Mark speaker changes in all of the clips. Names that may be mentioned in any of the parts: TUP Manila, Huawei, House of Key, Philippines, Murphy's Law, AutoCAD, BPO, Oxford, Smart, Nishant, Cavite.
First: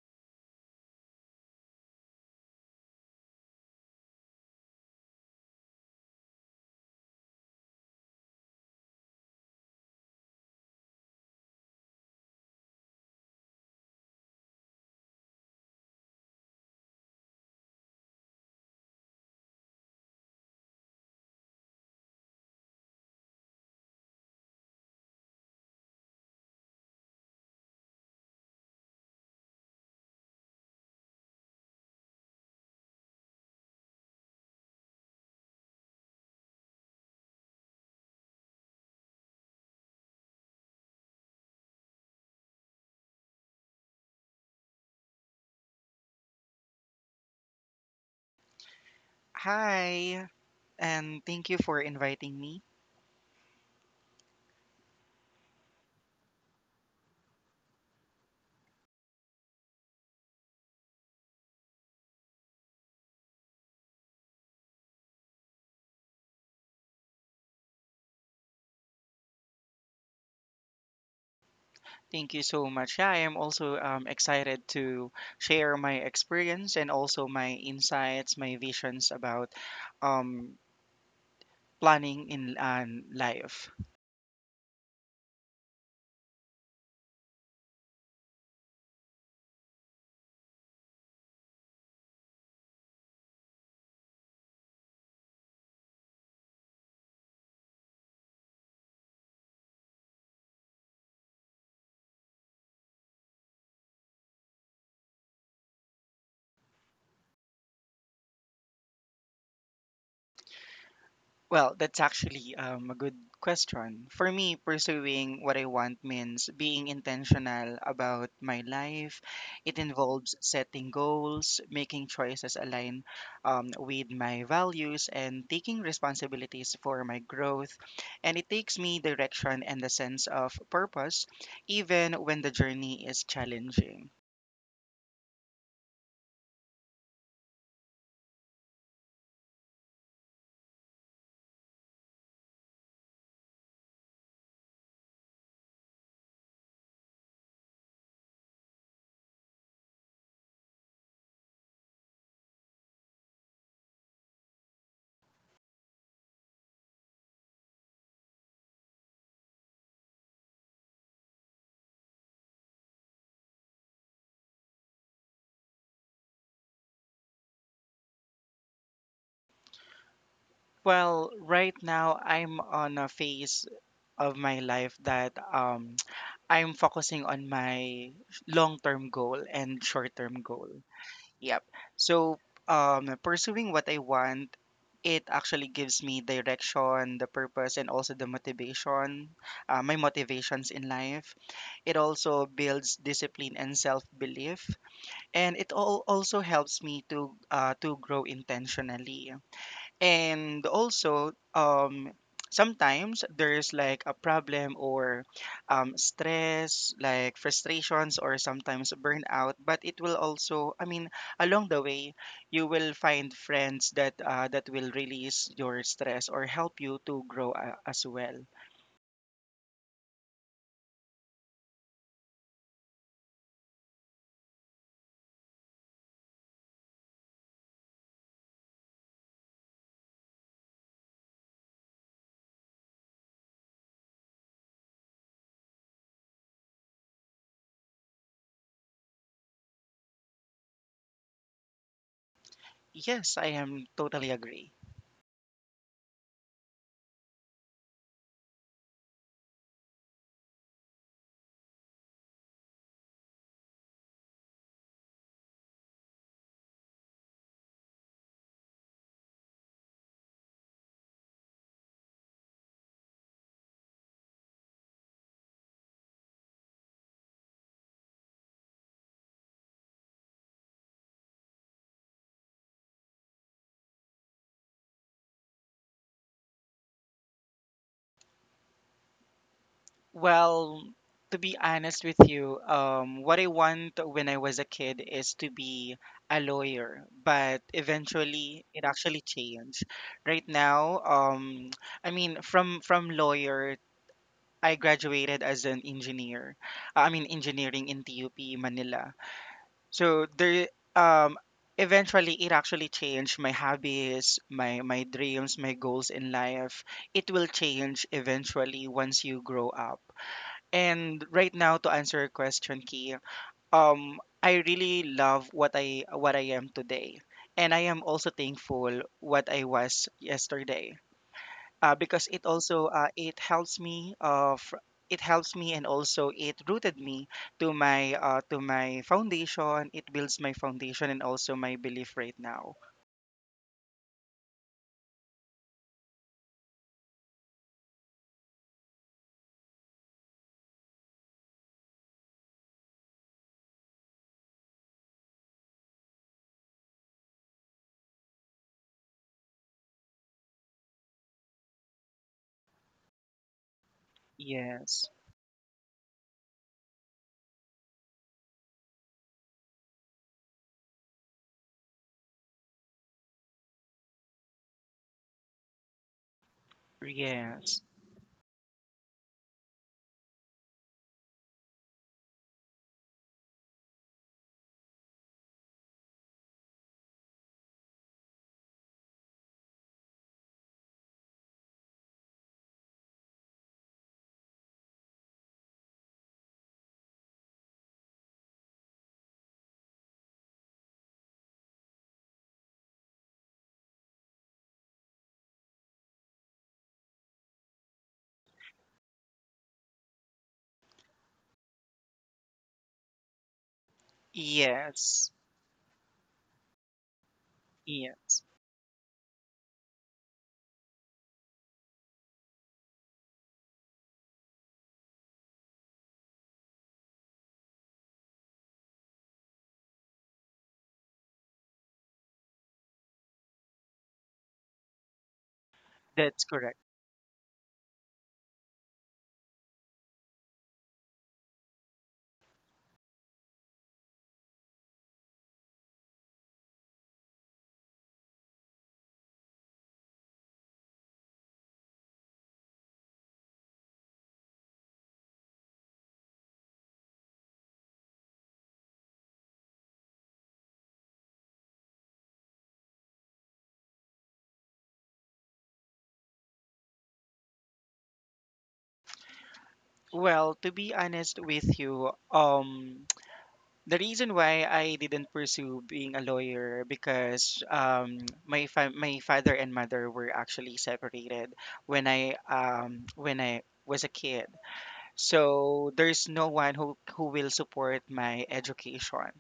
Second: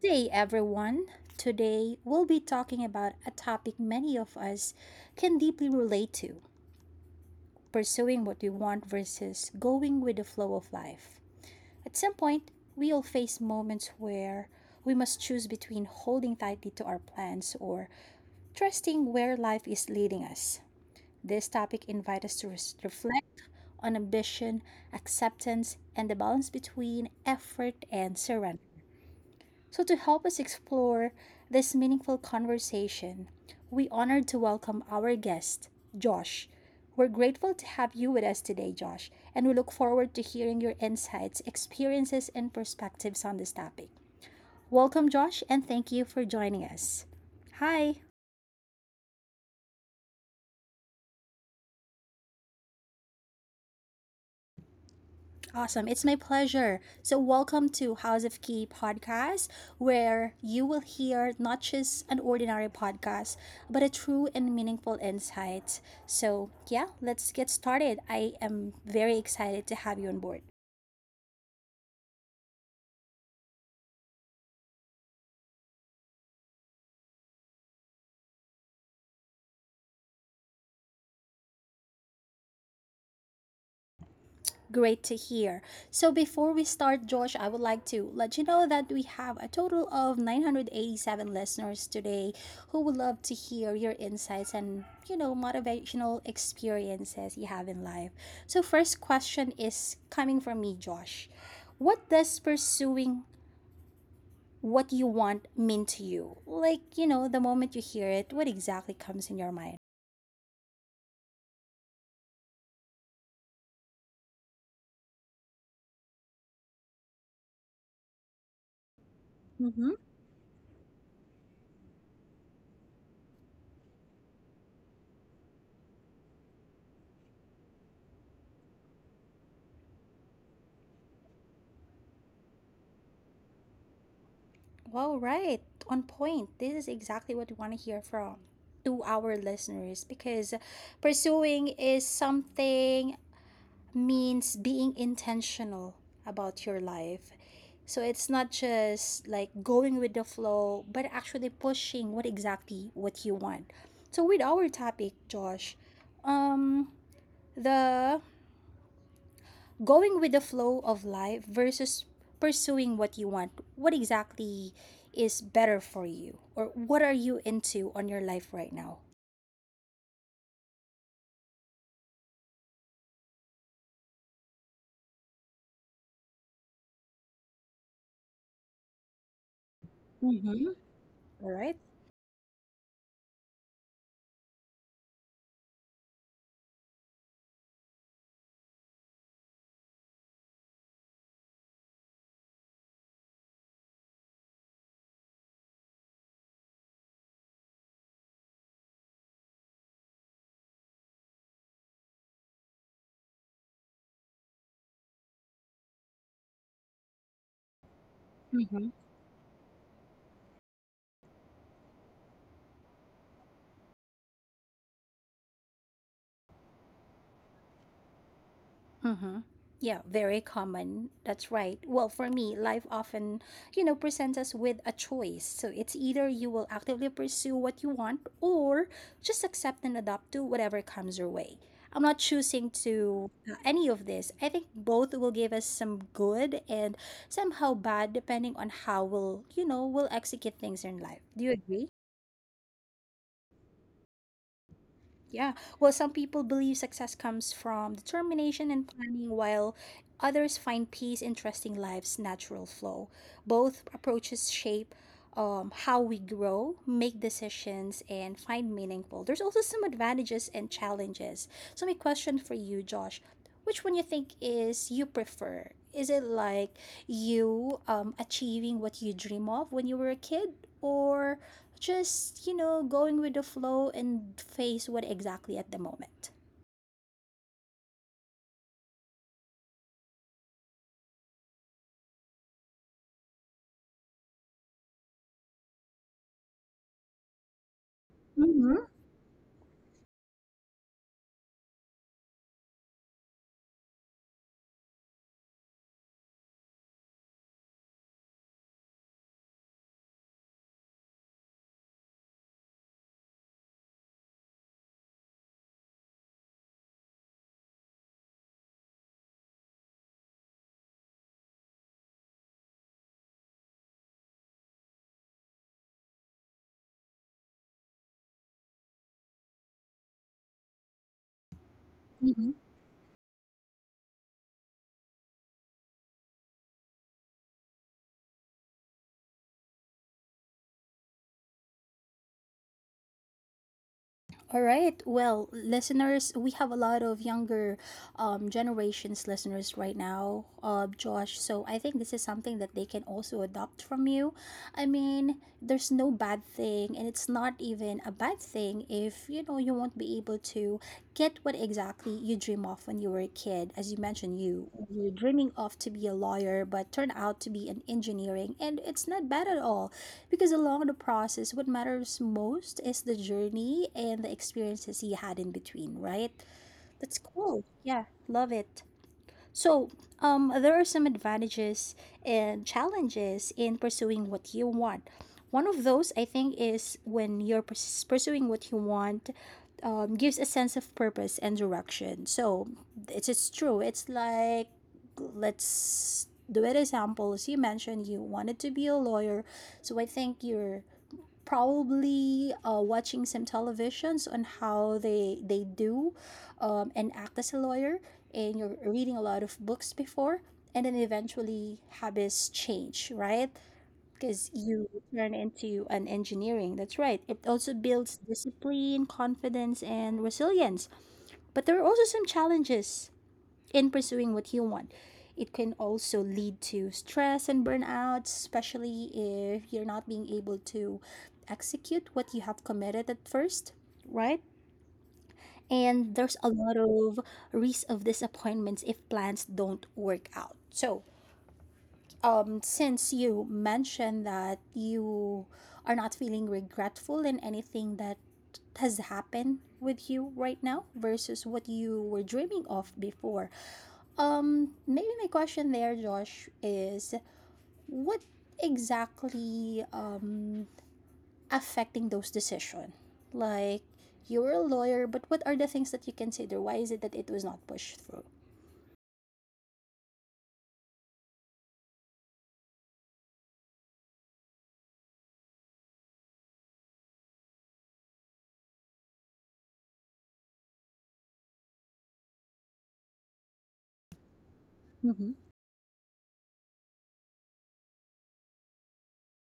Speaker 1: day, everyone. Today, we'll be talking about a topic many of us can deeply relate to: pursuing what we want versus going with the flow of life. At some point, we'll face moments where we must choose between holding tightly to our plans or trusting where life is leading us. This topic invites us to reflect on ambition, acceptance, and the balance between effort and surrender. So, to help us explore this meaningful conversation, we honored to welcome our guest, Josh. We're grateful to have you with us today, Josh, and we look forward to hearing your insights, experiences, and perspectives on this topic. Welcome, Josh, and thank you for joining us. Hi.
Speaker 2: Hi, and thank you for inviting me.
Speaker 1: Awesome. It's my pleasure. So, welcome to House of Key podcast, where you will hear not just an ordinary podcast, but a true and meaningful insight. So, yeah, let's get started. I am very excited to have you on board.
Speaker 2: Thank you so much. Yeah, I am also excited to share my experience and also my insights, my visions about um, planning in life.
Speaker 1: Great to hear. So before we start, Josh, I would like to let you know that we have a total of 987 listeners today who would love to hear your insights and, you know, motivational experiences you have in life. So first question is coming from me, Josh. What does pursuing what you want mean to you? Like, you know, the moment you hear it, what exactly comes in your mind?
Speaker 2: Well, that's actually a good question. For me, pursuing what I want means being intentional about my life. It involves setting goals, making choices align with my values, and taking responsibilities for my growth. And it takes me direction and a sense of purpose, even when the journey is challenging.
Speaker 1: Well, right. On point. This is exactly what we want to hear from to our listeners because pursuing is something means being intentional about your life. So it's not just like going with the flow, but actually pushing what exactly what you want. So with our topic, Josh, um the going with the flow of life versus pursuing what you want, what exactly is better for you, or what are you into on your life right now?
Speaker 2: Well, right now I'm on a phase of my life that I'm focusing on my long-term goal and short-term
Speaker 1: Mm-hmm.
Speaker 2: goal.
Speaker 1: All
Speaker 2: Yep.
Speaker 1: right.
Speaker 2: So pursuing what I want, it actually gives me direction, the purpose, and also the motivation, my motivations in life. It also builds discipline and self-belief, and it all also helps me to grow intentionally and also sometimes there's like a problem or stress like frustrations or sometimes burnout, but it will also, I mean, along the way you will find friends that that will release your stress or help you to grow as well.
Speaker 1: Mm-hmm. Yeah, very common. That's right. Well, for me, life often, you know, presents us with a choice. So it's either you will actively pursue what you want or just accept and adapt to whatever comes your way. I'm not choosing to any of this. I think both will give us some good and somehow bad depending on how we'll, you know, we'll execute things in life. Do you agree?
Speaker 2: Yes, I am totally agree.
Speaker 1: Yeah. Well, some people believe success comes from determination and planning, while others find peace in trusting life's natural flow. Both approaches shape how we grow, make decisions, and find meaningful. There's also some advantages and challenges. So, my question for you, Josh, which one you think is you prefer? Is it like you achieving what you dream of when you were a kid, or just, you know, going with the flow and face what exactly at the moment?
Speaker 2: Well, to be honest with you, what I want when I was a kid is to be a lawyer, but eventually
Speaker 1: Mm-hmm.
Speaker 2: it actually changed. Right now, I mean, from lawyer, I graduated as an engineer. I mean, engineering in TUP Manila. So there, um, eventually it actually changed my hobbies, my dreams, my goals in life. It will change eventually once you grow up, and right now, to answer your question, Key, I really love what I am today, and I am also thankful what I was yesterday, because it also it helps me, and also it rooted me to my foundation. It builds my foundation and also my belief right now.
Speaker 1: All right. Well, listeners, we have a lot of younger generations listeners right now, Josh. So I think this is something that they can also adopt from you. I mean, there's no bad thing, and it's not even a bad thing if you know you won't be able to get what exactly you dream of when you were a kid. As you mentioned, you're
Speaker 2: Yes,
Speaker 1: dreaming of to be a lawyer, but turn out to be an engineering, and it's not bad at all. Because along the process, what matters most is the journey and the experiences he had in between, right? That's cool.
Speaker 2: yes,
Speaker 1: Yeah, love it. So, there are some advantages and challenges in pursuing what you want. One of those, I think, is when you're pursuing what you want, gives a sense of purpose and direction. So, it's true. It's like, let's do an example. As you mentioned, you wanted to be a lawyer. So I think you're probably watching some televisions on how they do and act as a lawyer, and you're reading a lot of books before, and then eventually habits change, right? Because you
Speaker 2: yes,
Speaker 1: turn into an engineering. That's right. It also builds
Speaker 2: yes.
Speaker 1: discipline, confidence, and resilience. But there are also some challenges in pursuing what you want. It can also lead to stress and burnout, especially if you're not being able to execute what you have committed at first, right? And there's
Speaker 2: That's
Speaker 1: a lot
Speaker 2: correct.
Speaker 1: of risk of disappointments if plans don't work out. So, since you mentioned that you are not feeling regretful in anything that has happened with you right now versus what you were dreaming of before. Maybe my question there, Josh, is what exactly affecting those decision? Like, you're a lawyer, but what are the things that you consider? Why is it that it was not pushed through?
Speaker 2: Well, to be honest with you, the reason why I didn't pursue being a lawyer because my father and mother were actually separated when I was a kid.
Speaker 1: Mm-hmm.
Speaker 2: So there's no one who will support my education.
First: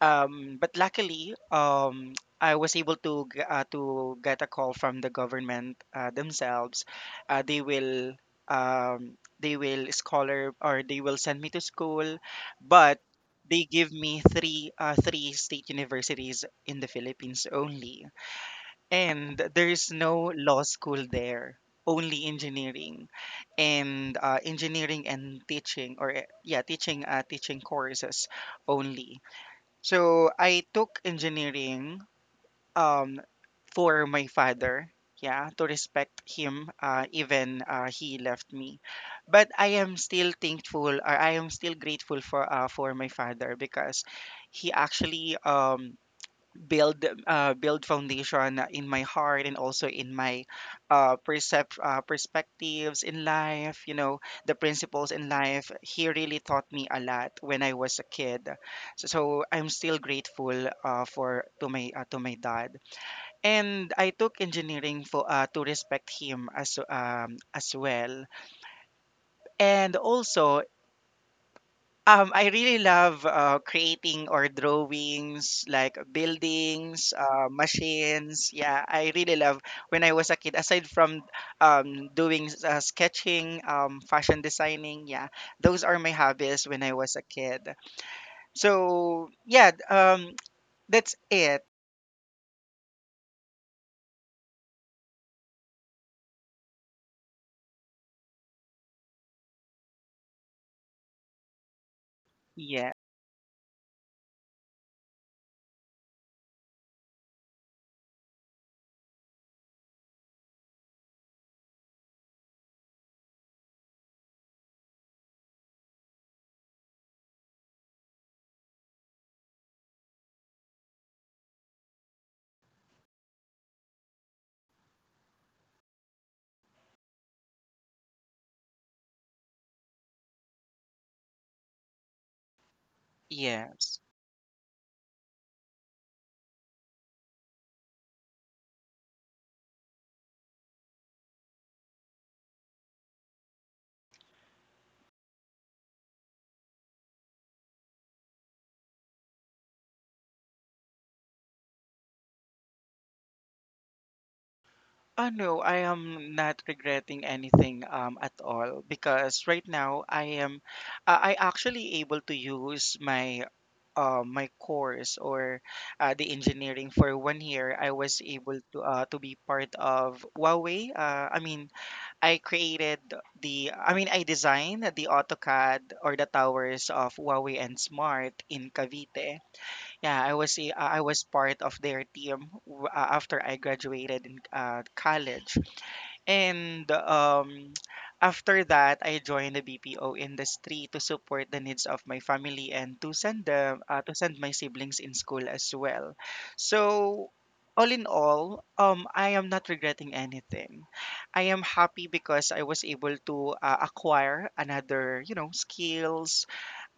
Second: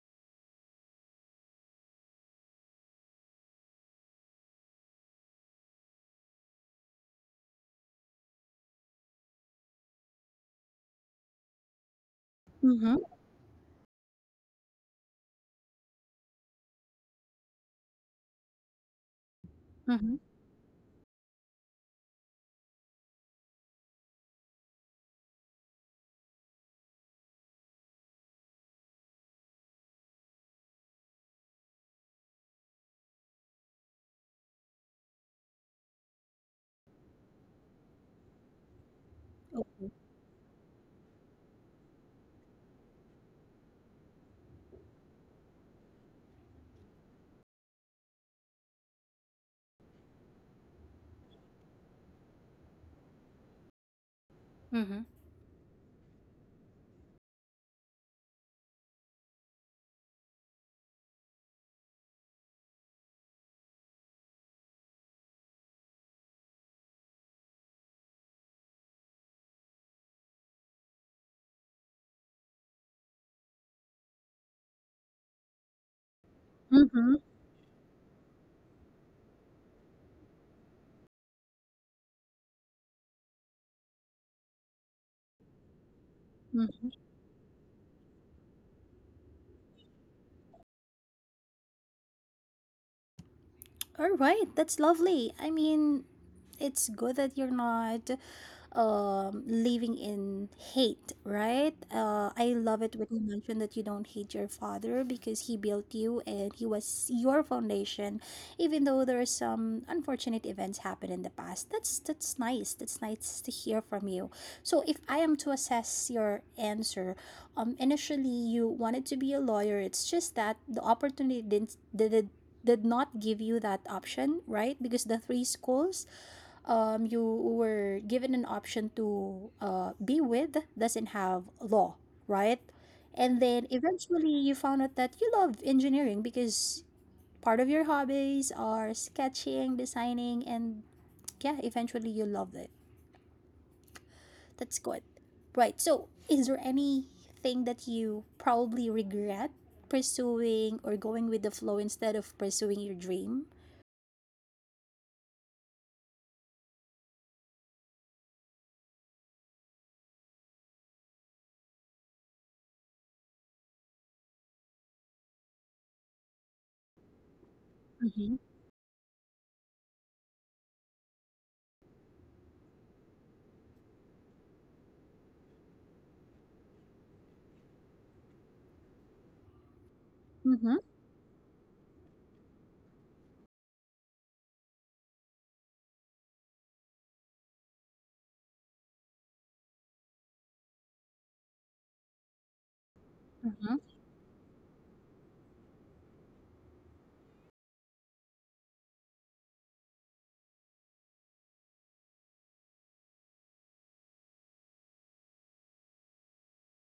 Speaker 2: But luckily, I was able to to get a call from the government themselves. They will they will scholar, or they will send me to school,
Speaker 1: Mm-hmm.
Speaker 2: but they give me three state universities in the Philippines only, and there is
Speaker 1: Mm-hmm.
Speaker 2: no law school there. Only engineering, and engineering and teaching, or yeah, teaching courses only. So I took engineering, um for my father, yeah, to respect him, even he left me. But I
Speaker 1: Okay.
Speaker 2: am still thankful, or I am still grateful for my father, because he actually build foundation in my heart and also in my perspectives in life, you know, the
Speaker 1: Mm-hmm.
Speaker 2: principles in life. He really taught me a lot when I was a kid. So I'm still grateful for to my dad, and I took engineering for to respect him as well. And also, I really love creating or drawings like
Speaker 1: Mm-hmm.
Speaker 2: buildings, machines. Yeah, I really love when I was a kid. Aside from sketching, fashion designing, yeah, those are my hobbies when
Speaker 1: Mm-hmm.
Speaker 2: I was a kid. So yeah, that's it.
Speaker 1: All right, that's lovely. I mean, it's good that you're not living in hate, right? I love it
Speaker 2: Yeah,
Speaker 1: when you mentioned that you don't hate your father because he built you and he was your foundation, even though there are some unfortunate events happen in the past. That's nice. That's nice to hear from you. So if I am to assess your answer, initially you wanted to be a lawyer. It's just that the opportunity did not give you that option, right? Because the three schools you were given an option to be with doesn't have law, right? And then
Speaker 2: yes.
Speaker 1: eventually you found out that you love engineering because part of your hobbies are sketching, designing, and yeah, eventually you loved it. That's good. Right. So, is there anything that you probably regret pursuing or going with the flow instead of pursuing your dream?
Speaker 2: Oh no, I am not regretting anything at all, because right now I am I actually able to use my my course or the engineering for 1 year. I
Speaker 1: Mm-hmm.
Speaker 2: was able to be part of Huawei. I mean, I created the I mean I designed the AutoCAD or the towers of Huawei and Smart in Cavite. Yeah,
Speaker 1: Mm-hmm.
Speaker 2: I was part of their team after I graduated in college. And after that, I joined the BPO industry to support the needs of my family and to send
Speaker 1: Mm-hmm.
Speaker 2: them to send my siblings in school as well. So all in all, I am not regretting anything. I am happy because I was able to acquire another, you know, skills.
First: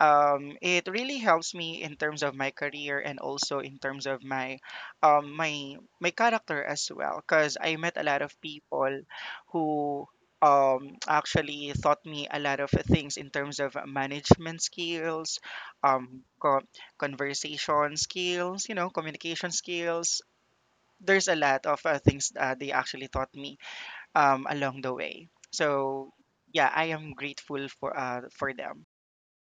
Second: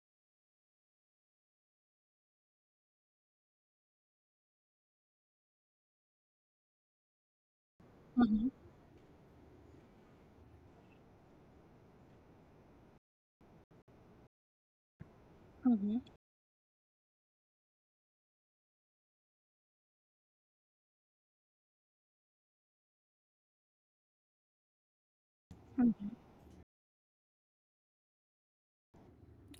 Speaker 2: It really helps me in terms of my career and also in terms of my character as well, because I met a lot of
Speaker 1: Mm-hmm.
Speaker 2: people who actually taught me a lot of things in terms of management skills,
Speaker 1: Mm-hmm.
Speaker 2: um, co- conversation skills, you know, communication skills. There's a lot of things they actually taught me along the way. So yeah, I am grateful for them.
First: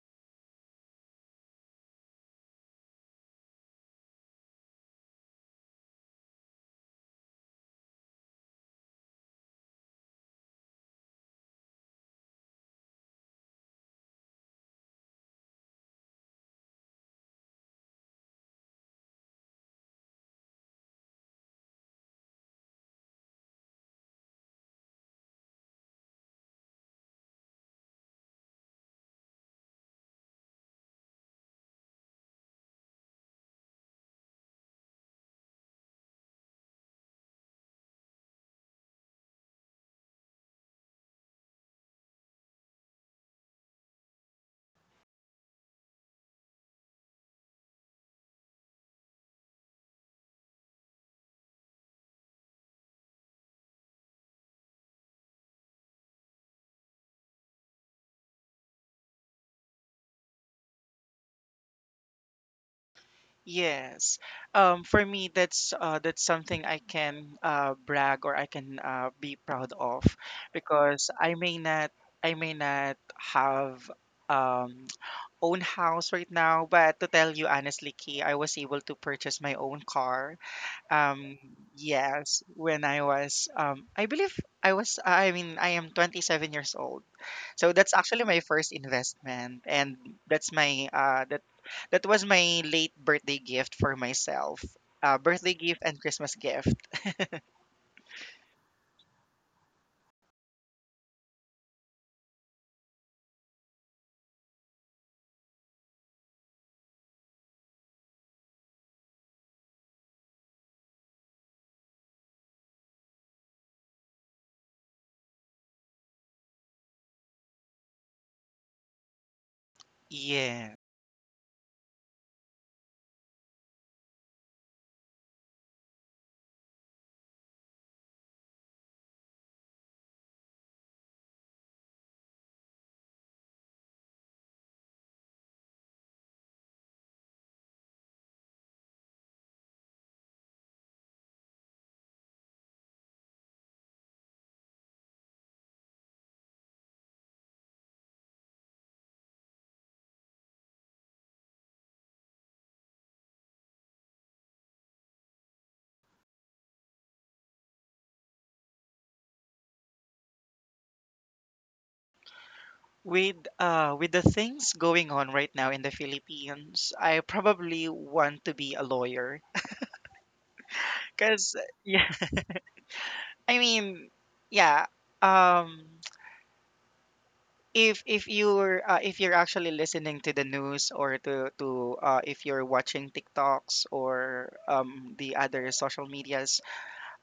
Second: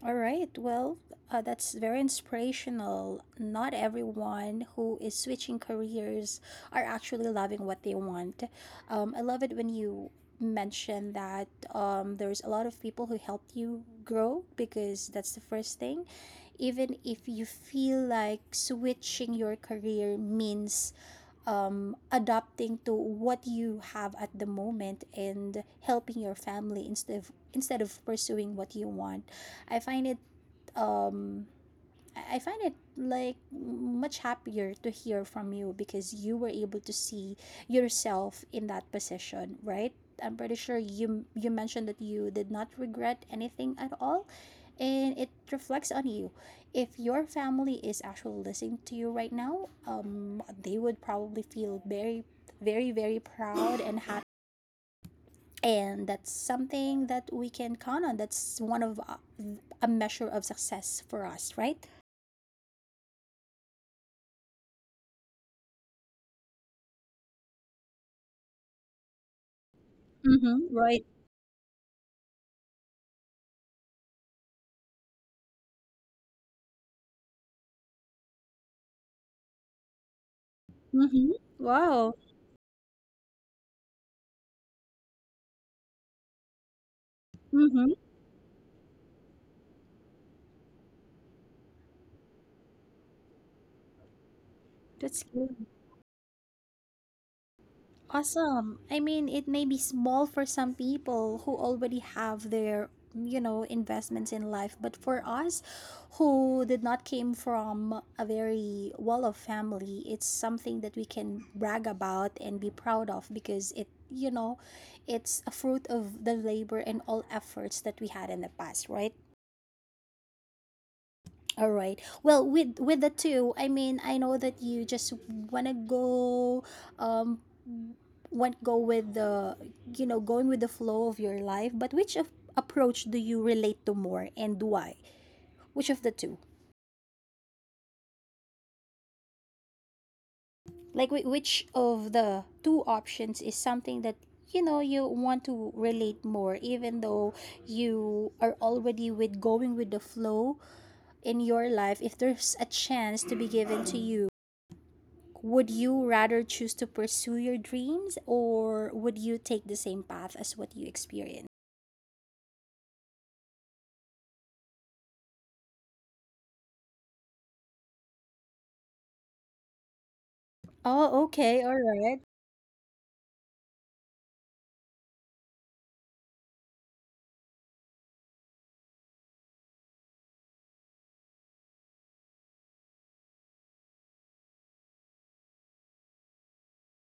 Speaker 1: All right. Well, that's very inspirational. Not everyone who is switching careers are actually loving what they want. I love it when you mention that there's a lot of people who helped you grow because that's the first thing. Even if you feel like switching your career means adapting to what you have at the moment and helping your family instead of pursuing what you want. I find it um I find it like much happier to hear from you because you were able to see yourself in that position, right? I'm pretty sure you mentioned that you did not regret anything at all, and it reflects on you. If your family is actually listening to you right now, um, they would probably feel very, very, very proud and happy, and that's something that we can count on. That's one of a measure of success for us, right?
Speaker 2: Yes. For me, that's something I can brag, or I can be proud of,
Speaker 1: Mhm, right.
Speaker 2: because I may not have um, own house right now, but to tell you honestly, Key, I was able to purchase my own car.
Speaker 1: Mhm.
Speaker 2: Um,
Speaker 1: Wow.
Speaker 2: yes, when I was I believe I was I mean I am 27 years old. So that's
Speaker 1: Mhm.
Speaker 2: actually my first investment, and that's my that was my late birthday gift for myself.
Speaker 1: That's
Speaker 2: Birthday
Speaker 1: good.
Speaker 2: gift and Christmas gift.
Speaker 1: Awesome. I mean, it may be small for some people who already have their, you know, investments in life, but for us who did not came from a very well-off family, it's something that we can brag about and be proud of because it, you know, it's a fruit of the labor and all efforts that we had in the past, right?
Speaker 2: Yeah.
Speaker 1: All right. Well, with the two, I mean, I know that you just wanna go, um, want go with the, you know, going with the flow of your life. But which of approach do you relate to more, and why? Which of the two? Like, which of the two options is something that you know you want to relate more, even though you are already with going with the flow in your life? If there's a chance to be given to you, would you rather choose to pursue your dreams, or would you take the same path as what you experienced?
Speaker 2: With the things going on right now in the Philippines, I probably want to be a lawyer.
Speaker 1: Oh,
Speaker 2: Cause
Speaker 1: okay. All
Speaker 2: yeah,
Speaker 1: right.
Speaker 2: I mean, yeah. Um, if you're if you're actually listening to the news, or to if you're watching TikToks, or the other social medias,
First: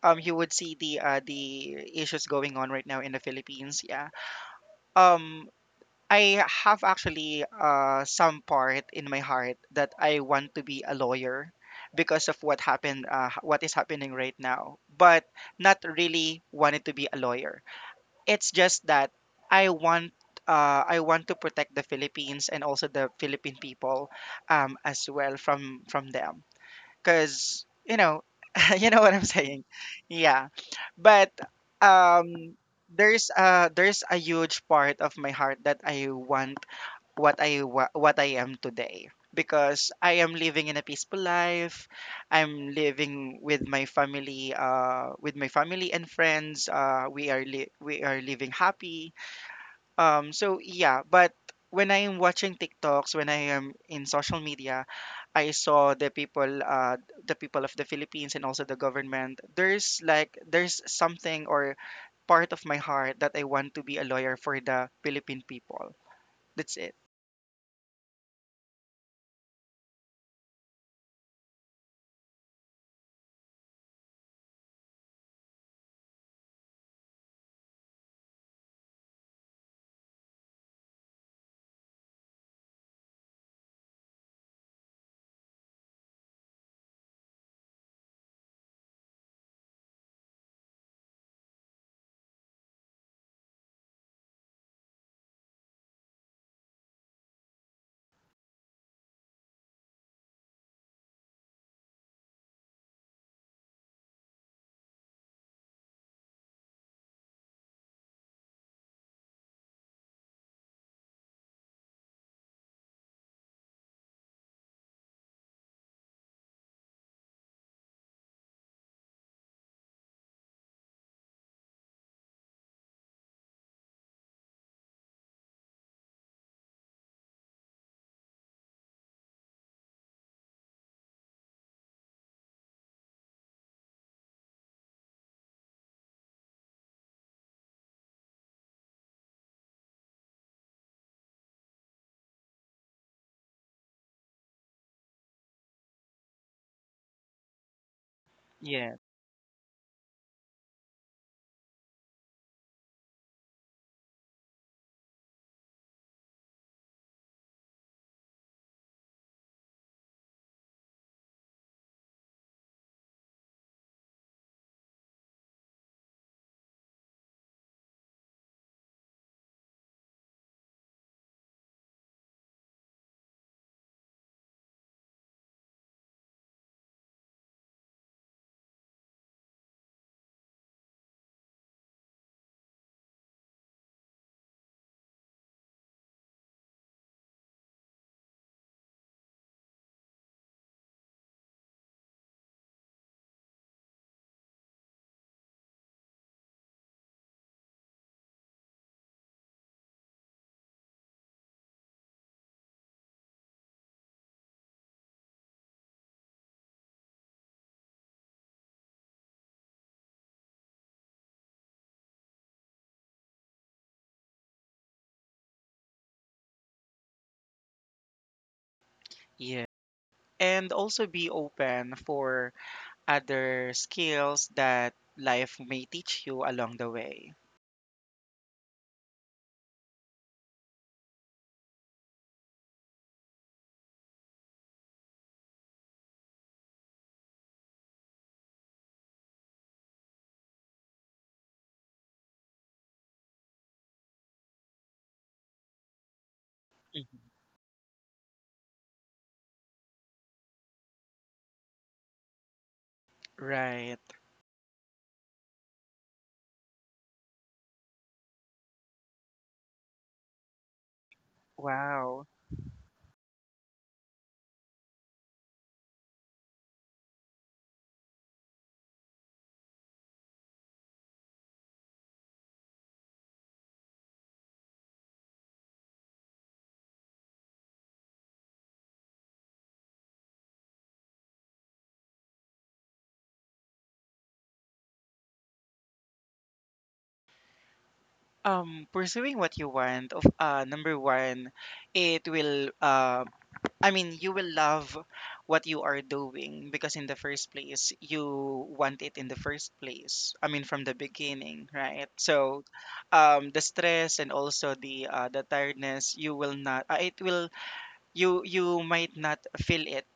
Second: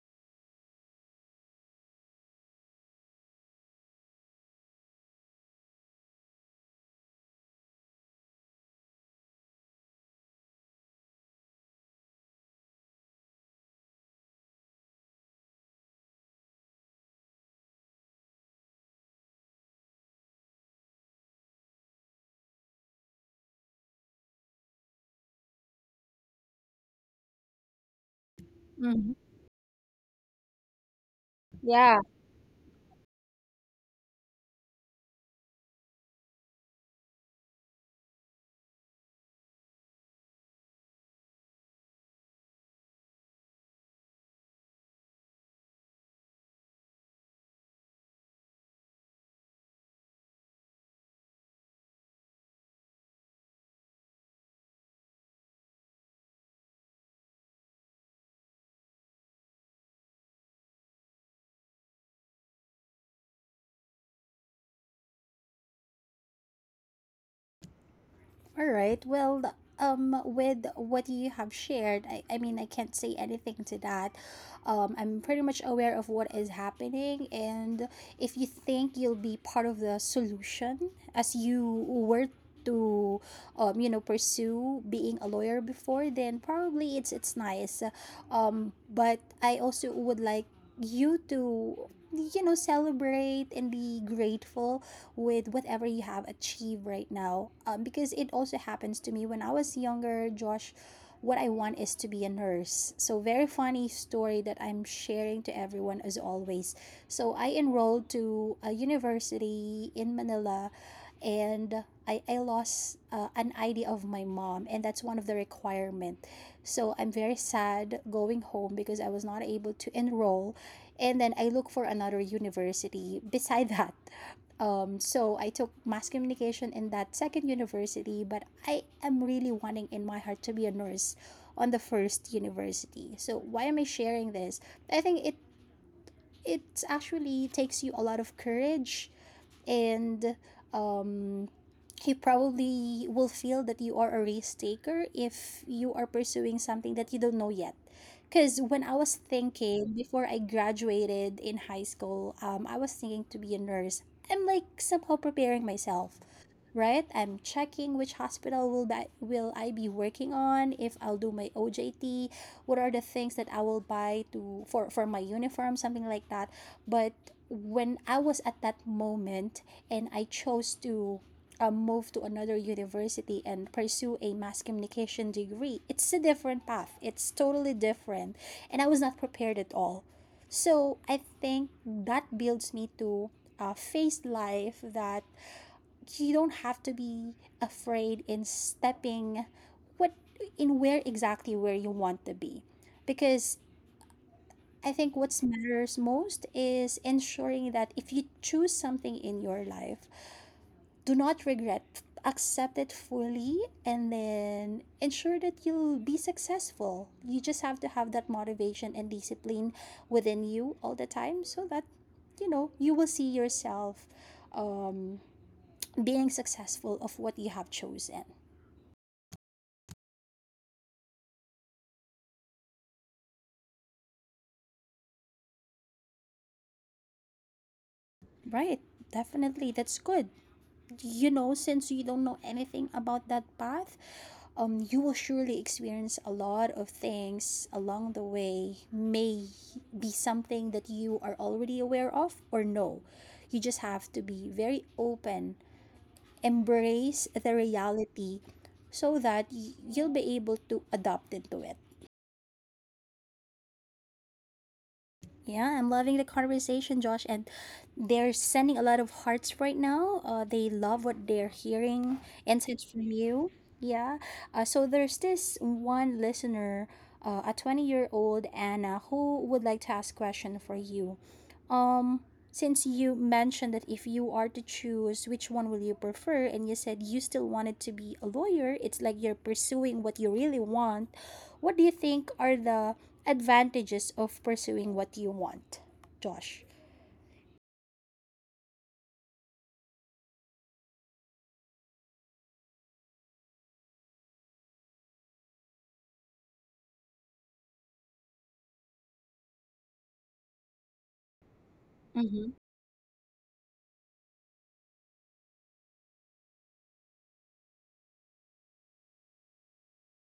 Speaker 2: you would see the issues going on right now in the Philippines. Yeah. Um I have actually some part in my heart that I want to be a lawyer because of what happened what is happening right now, but not really wanted to be a lawyer. It's just that I want I want to protect the Philippines, and also the Philippine people as well, from them, because you know,
Speaker 1: Mhm.
Speaker 2: you know what I'm saying. Yeah,
Speaker 1: Yeah.
Speaker 2: but um there's a huge part of my heart that I want what I am today, because I am living in a peaceful life. I'm living with my family, and friends. We are living happy, so yeah. But when I am watching TikToks, when I am in social media, I saw the people of the Philippines and also the government. There's like there's something, or part of my heart that I want to be a lawyer for the Philippine people. That's it.
Speaker 1: All right. Well, with what you have shared, I mean, I can't say anything to that. I'm pretty much aware of what is happening. And if you think you'll be part of the solution as you were to you know, pursue being a lawyer before, then probably it's nice, but I also would like you to, you know, celebrate and be grateful with whatever you have achieved right now. Because it also happens to me when I was younger, Josh, what I want is to be a nurse. So, very funny story that I'm sharing to everyone as always. So, I enrolled to a university in Manila, and I lost an ID of my mom, and that's one of the requirement. So I'm very sad going home because I was not able to enroll. And then I look for another university beside that, so I took mass communication in that second university, but I am really wanting in my heart to be a nurse on the first university. So why am I sharing this? I think it actually takes you a lot of courage and um, you probably will feel that you are a risk taker if you are pursuing something that you don't know yet. Because when I was
Speaker 2: Yeah,
Speaker 1: thinking before I graduated in high school, I was thinking to be a nurse. I'm like somehow preparing myself, right? I'm checking which hospital will that will I be working on, if I'll do my OJT, what are the things that I will buy to for my uniform, something like that. But when I was at that moment and I chose to move to another university and pursue a mass communication degree, it's a different path. It's totally different. And I was not prepared at all. So I think that builds me to face life that you don't have to be afraid in stepping what in where exactly where you want to be because I think what matters most is ensuring that if you choose something in your life, do not regret, accept it fully, and then ensure that you'll be successful. You just have to have that motivation and discipline within you all the time so that you will see yourself um, being successful of what you have chosen.
Speaker 2: yeah. And also be open for other skills that life may teach you along the way.
Speaker 1: Right. Definitely. That's good. You know, since you don't know anything about that path, you will surely experience a lot of things along the way, may be something that you are already aware of or no. You just have to be very open, embrace the
Speaker 2: Mhm.
Speaker 1: reality so that you'll be able to adapt into it.
Speaker 2: Right.
Speaker 1: Yeah, I'm loving the conversation, Josh, and they're sending a lot of hearts right now. They love what they're hearing and tips
Speaker 2: Wow.
Speaker 1: from you. Yeah. So there's this one listener, a 20-year-old Anna, who would like to ask question for you. Um, since you mentioned that if you are to choose which one will you prefer, and you said you still wanted to be a lawyer, it's like you're pursuing what you really want. What do you think are the advantages of pursuing what you want, Josh?
Speaker 2: Pursuing what you want, of number one, it will I mean, you will love what you are doing because in the first place you want it in the first place. I mean, from the beginning, right?
Speaker 1: Mm-hmm.
Speaker 2: So the stress and also the tiredness, you will not it will you might not feel it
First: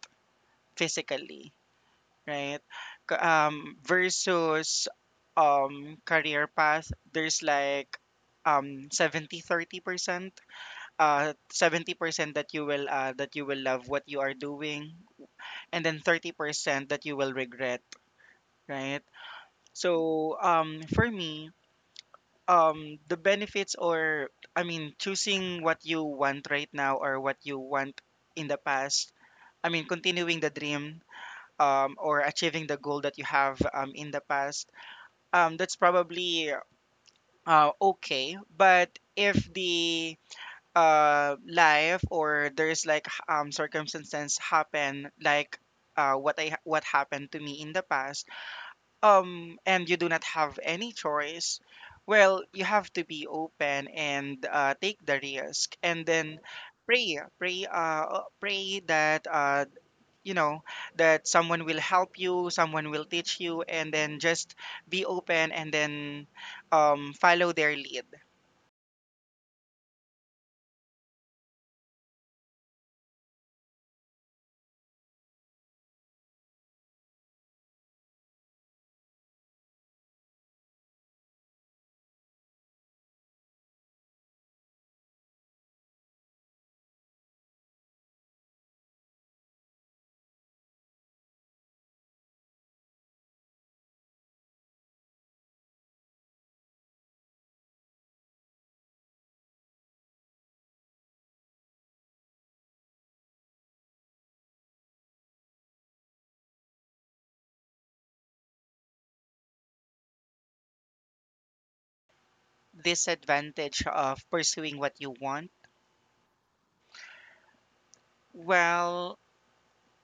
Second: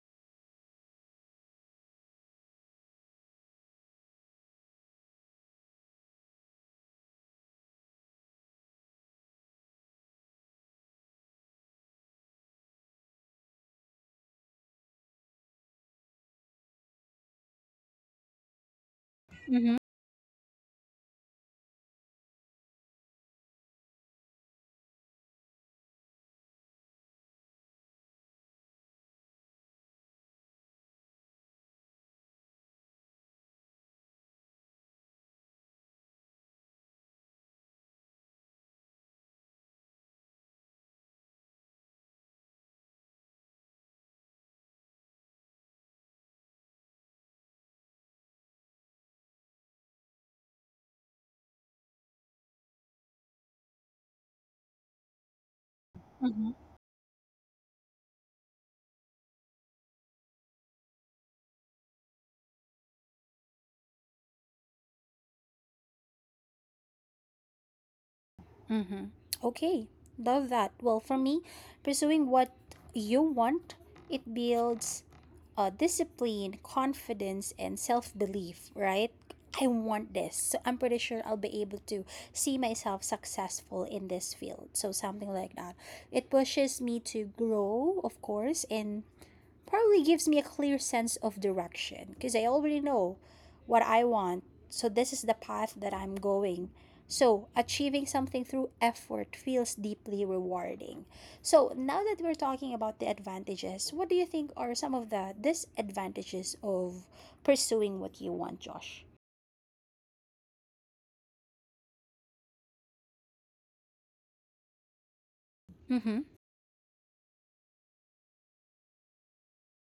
Speaker 2: physically, right? Versus career path, there's like 70/30 percent, 70% that you will love what you are doing, and then 30% that you will regret, right?
Speaker 1: Mm-hmm.
Speaker 2: So for me, the benefits, or I mean choosing what you want right now or what you want in the past, I mean continuing the dream or achieving the goal that you have in the past, that's probably okay. But if the life, or there's like circumstances happen like what happened to me in the past, and you do not have any choice, well, you have to be open and take the risk, and then
Speaker 1: Mm-hmm.
Speaker 2: pray, pray, pray that you know, that someone will help you, someone will teach you, and then just be open, and then follow their lead.
Speaker 1: Okay, love that. Well, for me, pursuing what you want, it builds discipline, confidence, and self belief, right? I want this. So I'm pretty sure I'll be able to see myself successful in this field. So something like that. It pushes me to grow, of course, in probably gives me a clear sense of direction because I already know what I want. So this is the path that I'm going. So achieving something through effort feels deeply rewarding. So now that we're talking about the advantages, what do you think are some of the disadvantages of pursuing what you want, Josh?
Speaker 2: This advantage of pursuing what you want,
Speaker 1: Mm-hmm.
Speaker 2: well,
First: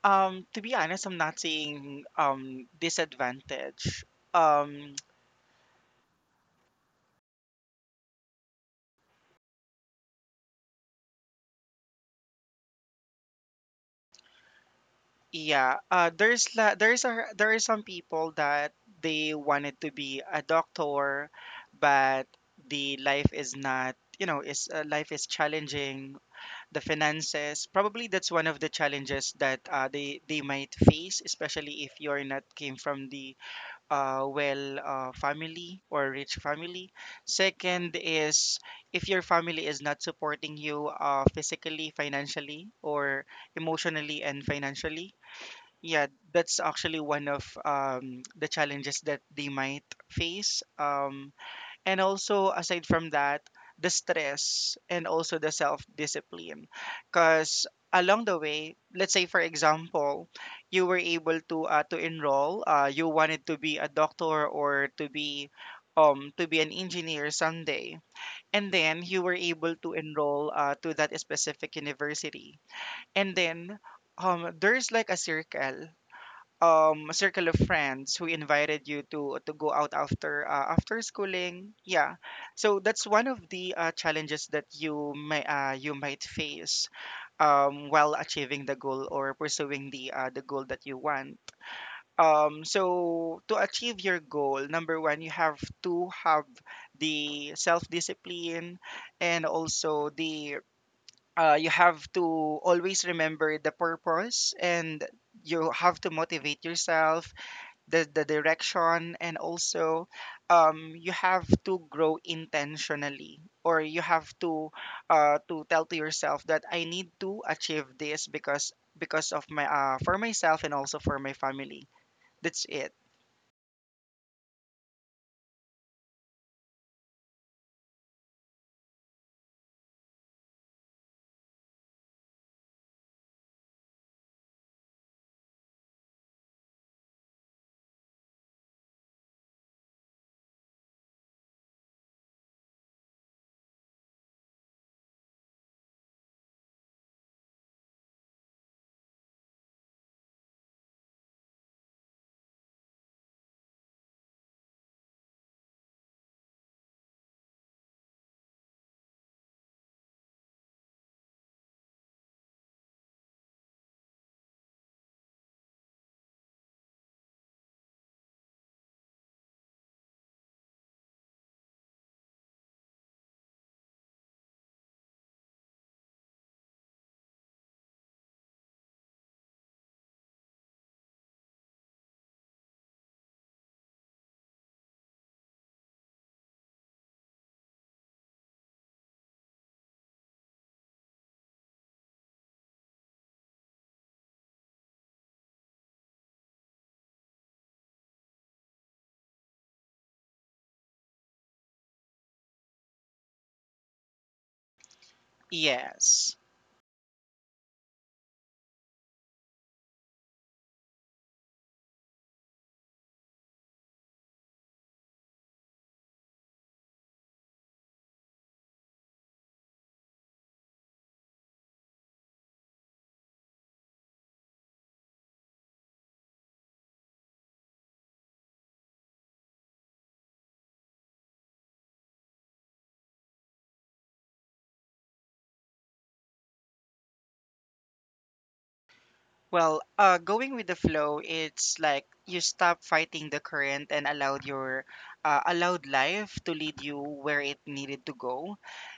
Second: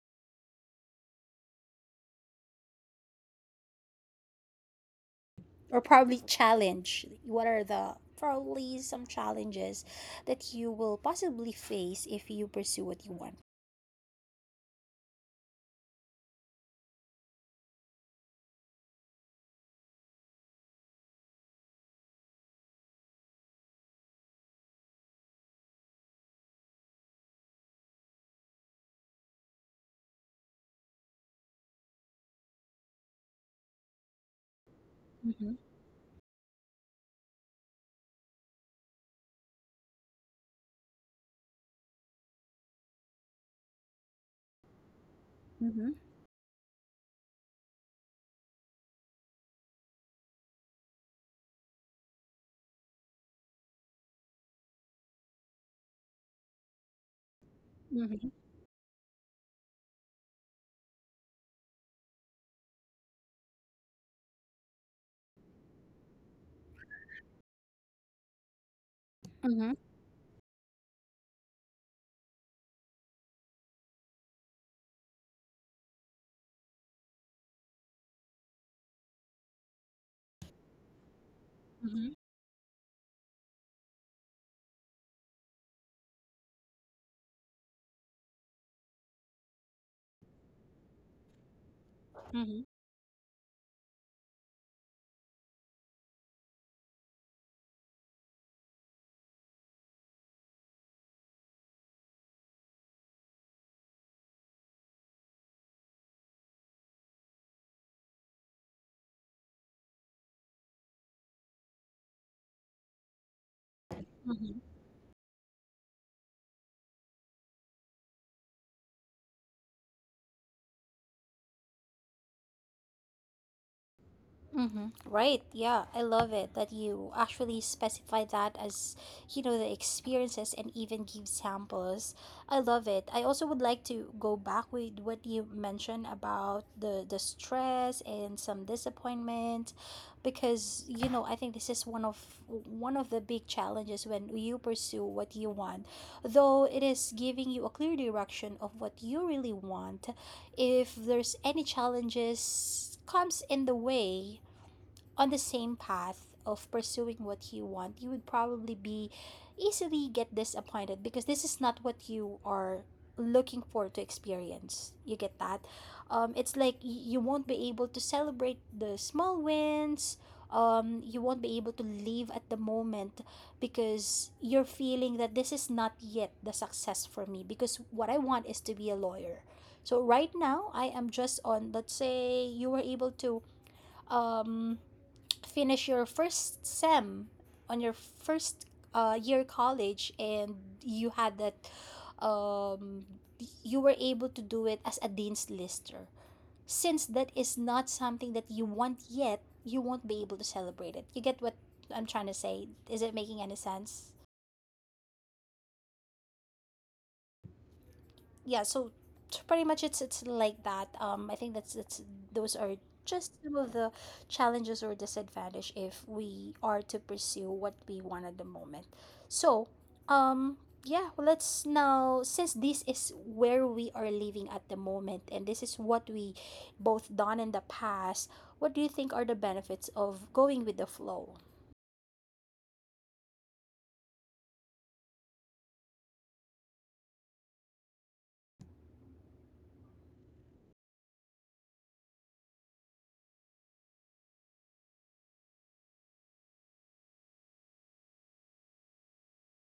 Speaker 2: to be honest, I'm not seeing disadvantage. um,
Speaker 1: Or probably challenge. What are the probably some challenges that you will possibly face if you pursue what you want?
Speaker 2: yeah, there's a, there are some people that they wanted to be a doctor, but the life is not, you know, is life is challenging. The finances, probably that's one of the challenges that they might face, especially if you're not came from the well,
Speaker 1: Mm-hmm.
Speaker 2: family or rich family. Second is if your family is not supporting you, physically, financially, or emotionally and financially. Yeah, that's actually one of the challenges that they might face. And also aside from that, the stress and also the self discipline because
Speaker 1: Mm-hmm.
Speaker 2: along the way, let's say for example, you were able to enroll you wanted to be a doctor or to be an engineer someday, and then you
Speaker 1: Ừm
Speaker 2: were
Speaker 1: hứm,
Speaker 2: able to enroll to that specific university. And then there's like a circle, a circle of friends who invited you to go out after after
Speaker 1: ừm hứm,
Speaker 2: schooling, yeah. So that's one of the challenges that you may you might face, while achieving the goal or pursuing the goal that you want. So to achieve your goal, number one, you have to have the self discipline, and also the you have to always remember the purpose, and you have to motivate yourself, the direction, and also you have to grow intentionally, or you have to tell to yourself that I need to achieve this because of my for myself and also for my family. That's it.
Speaker 1: Mm-hmm. Right. Yeah, I love it that you actually specify that as, you know, the experiences and even give samples. I love it. I also would like to go back with what you mentioned about the stress and some disappointment because, you know, I think this is one of the big challenges when you pursue what you want. Though it is giving you a clear direction of what you really want, if there's any challenges comes in the way on the same path of pursuing what you want, you would probably be easily get disappointed because this is not what you are looking for to experience. You get that? It's like you won't be able to celebrate the small wins. You won't be able to live at the moment because you're feeling that this is not yet the success for me because what I want is to be a lawyer. So right now I am just on let's say you were able to um finish your first sem on your first year college and you had that um, you were able to do it as a dean's lister since that is not something that you want yet you won't be able to celebrate it. You get what I'm trying to say? Is it making any sense?
Speaker 2: Yes.
Speaker 1: Yeah. So pretty much it's like that. I think that's those are just some of the challenges or disadvantage if we are to pursue what we want at the moment. So um yeah, well, let's now, since this is where we are living at the moment and this is what we both done in the past, what do you think are the benefits of going with the flow?
Speaker 2: Well, going with the flow, it's like you stop fighting the current and allowed your allowed life to lead you where it needed to go.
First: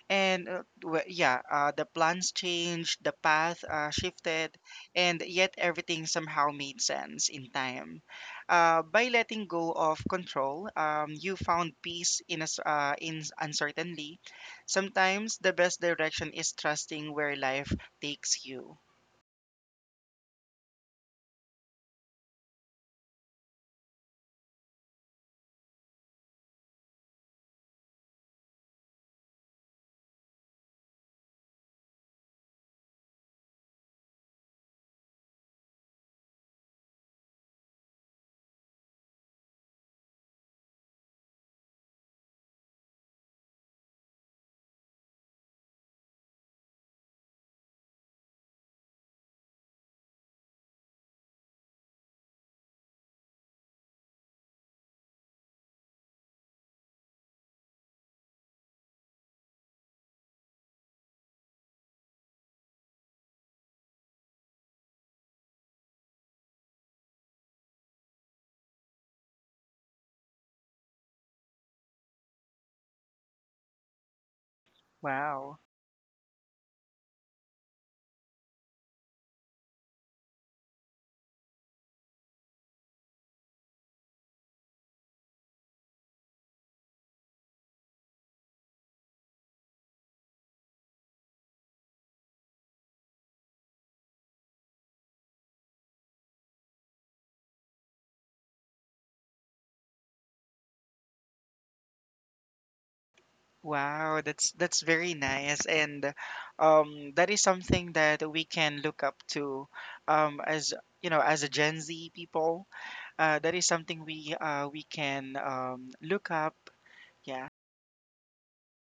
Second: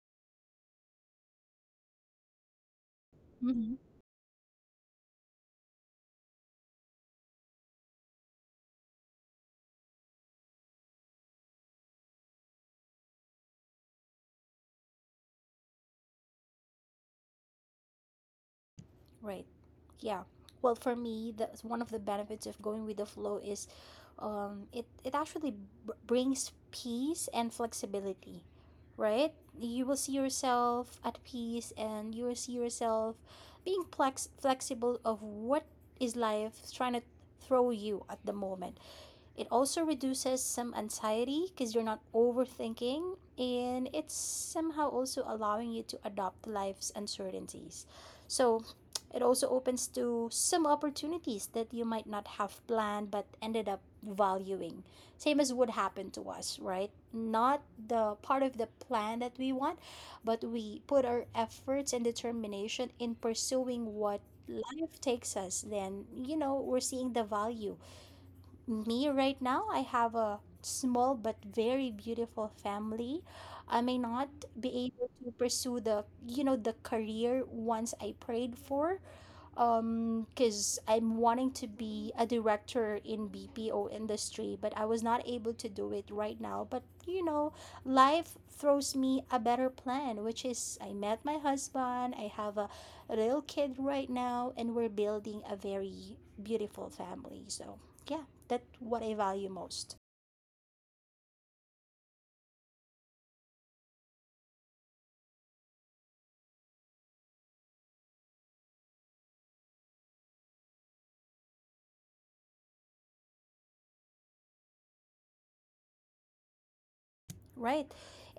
Speaker 2: And yeah, the plans changed, the path shifted, and yet everything somehow made sense in time. By letting go of control, you found peace in us in uncertainty. Sometimes the best direction is trusting where life takes you.
Speaker 1: Right. Yeah. Well, for me, that's one of the benefits of going with the flow is it, it actually brings peace and flexibility, right? You will see yourself at peace and you will see yourself being flexible of what is life trying to throw you at the moment. It also reduces some anxiety because you're not overthinking, and it's somehow also allowing you to adopt life's uncertainties. So, it also opens to some opportunities that you might not have planned but ended up valuing. Same as would happen to us, right? Not the part of the plan that we want, but we put our efforts and determination in pursuing what life takes us, then, you know, we're seeing the value. Me right now, I have a small but very beautiful family. I may not be able
Speaker 2: Wow.
Speaker 1: to pursue the, you know, the career once I prayed for, because I'm wanting to be a director in BPO industry but I was not able to do it right now. But you know, life throws me a better plan, which is I met my husband, I have a little kid right now, and we're building a very beautiful family. So yeah, that's what I value most.
Speaker 2: Wow, that's very nice, and that is something that we can look up to, as you know, as a Gen Z people. That is something we can look up. Yeah,
Speaker 1: Right.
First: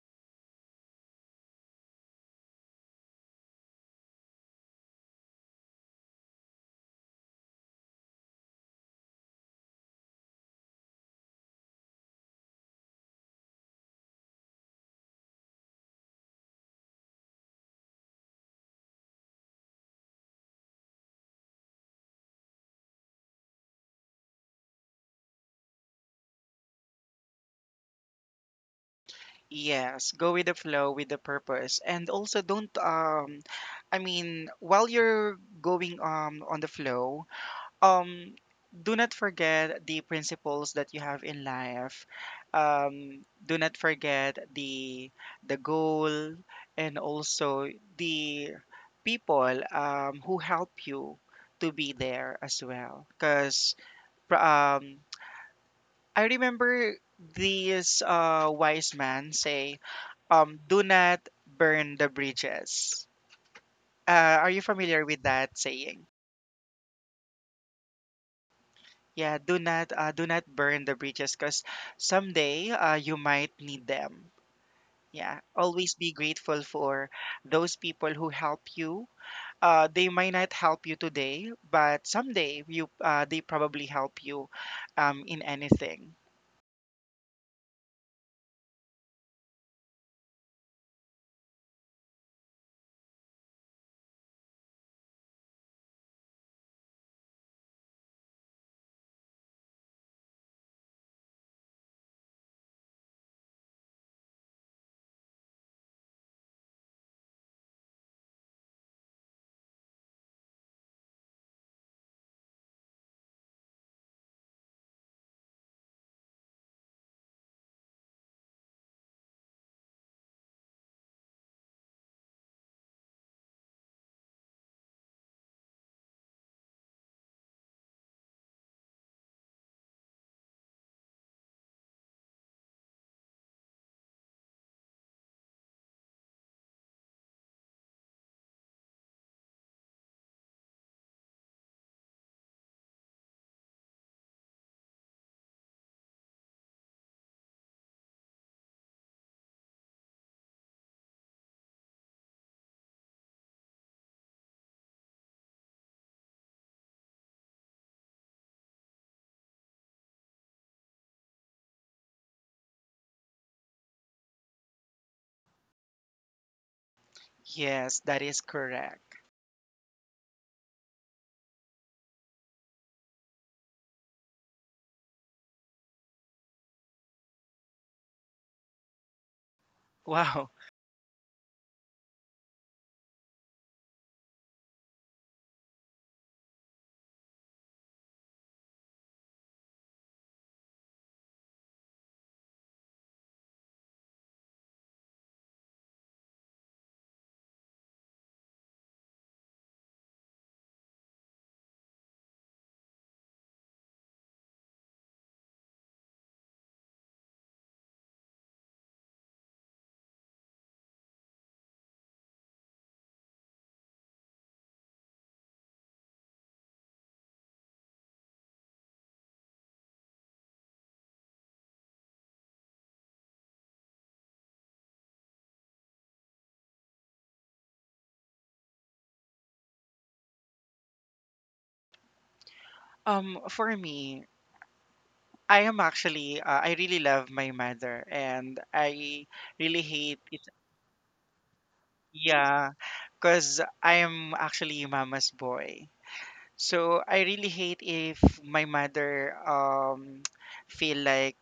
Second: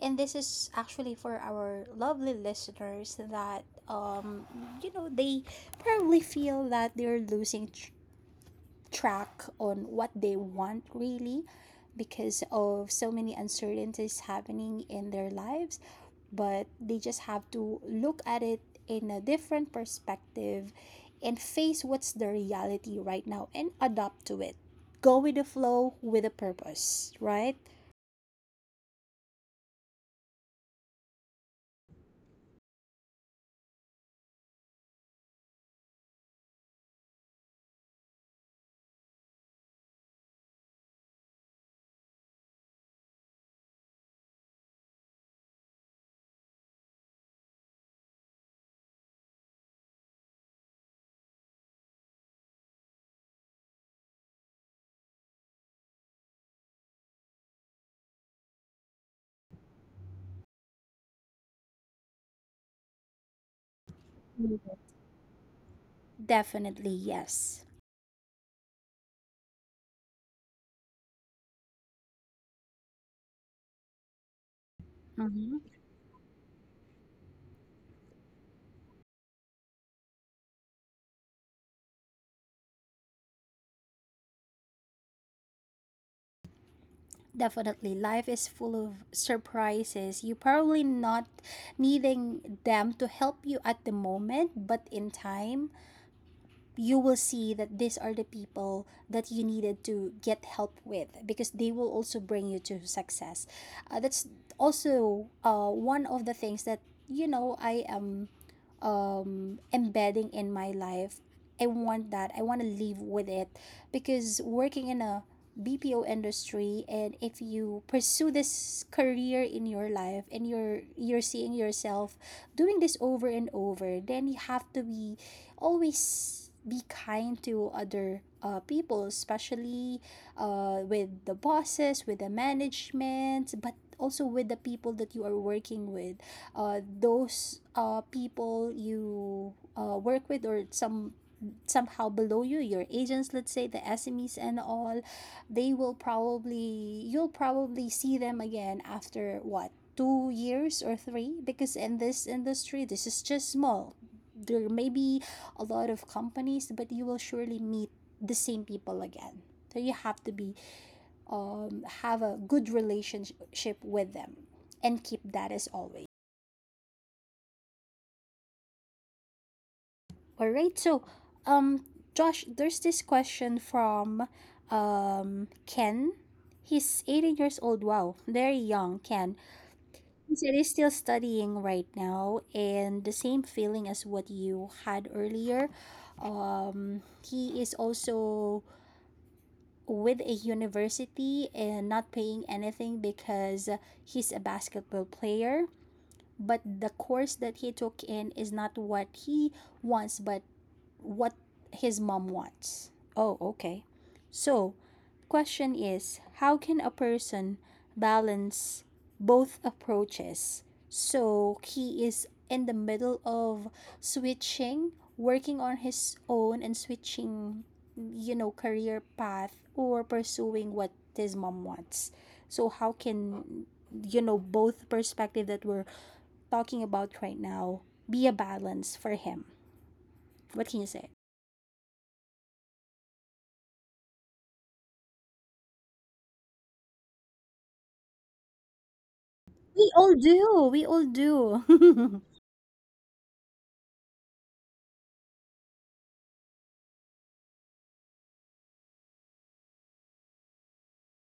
Speaker 1: And this is actually for our lovely listeners that you know they probably feel that they're losing track on what they want really because of so many uncertainties happening in their lives, but they just have to look at it in a different perspective and face what's the reality right now and adapt to it. Go with the flow with a purpose, right?
Speaker 2: yes, go with the flow, with the purpose, and also don't. I mean, while you're going on the flow, um do not forget the principles that you have in life. Do not forget the goal, and also the people who help you to be there as well, because um I remember this wise man say, do not burn the bridges. Are you familiar with that saying?
Speaker 1: Definitely yes.
Speaker 2: Yeah, do not burn the bridges, because someday you might need them. Yeah,
Speaker 1: Hmm.
Speaker 2: always be grateful for those people who help you. They might not help you today, but someday you they probably help you, in anything.
Speaker 1: Definitely, life is full of surprises. You probably not needing them to help you at the moment, but in time, you will see that these are the people that you needed to get help with because they will also bring you to success. That's also one of the things that you know I am embedding in my life. I want that. I want to live with it because working in a BPO industry and if you pursue this career in your life and you're seeing yourself doing this over and over, then you have to be always be kind to other people, especially with the bosses, with the management, but also with the people that you are working with, those people you work with or some somehow below you, your agents, let's say the SMEs and all, they will probably you'll probably see them again after what, 2 years or three, because in this industry this is just small. There may be a lot of companies but you will surely meet the same people again. So you have to be have a good relationship with them and keep that as always.
Speaker 2: Yes, that is correct.
Speaker 1: All right. So, um, Josh, there's this question from Ken. He's 18 years old. Wow, very young, Ken.
Speaker 2: Wow.
Speaker 1: He said he's still studying right now, and the same feeling as what you had earlier. He is also with a university and not paying anything because he's a basketball player. But the course that he took in is not what he wants, but what his mom wants. Oh, okay. So, question is how can a person balance both approaches? So, he is in the middle of switching, working on his own and switching, you know, career path or pursuing what his mom wants. So, how can you know both perspective that we're talking about right now be a balance for him? What can you say?
Speaker 2: For me, I am actually I really love my mother, and I really
Speaker 1: We
Speaker 2: hate
Speaker 1: all
Speaker 2: it.
Speaker 1: do, we all do.
Speaker 2: Yeah, because I am actually mama's boy. So I really hate if my mother feel like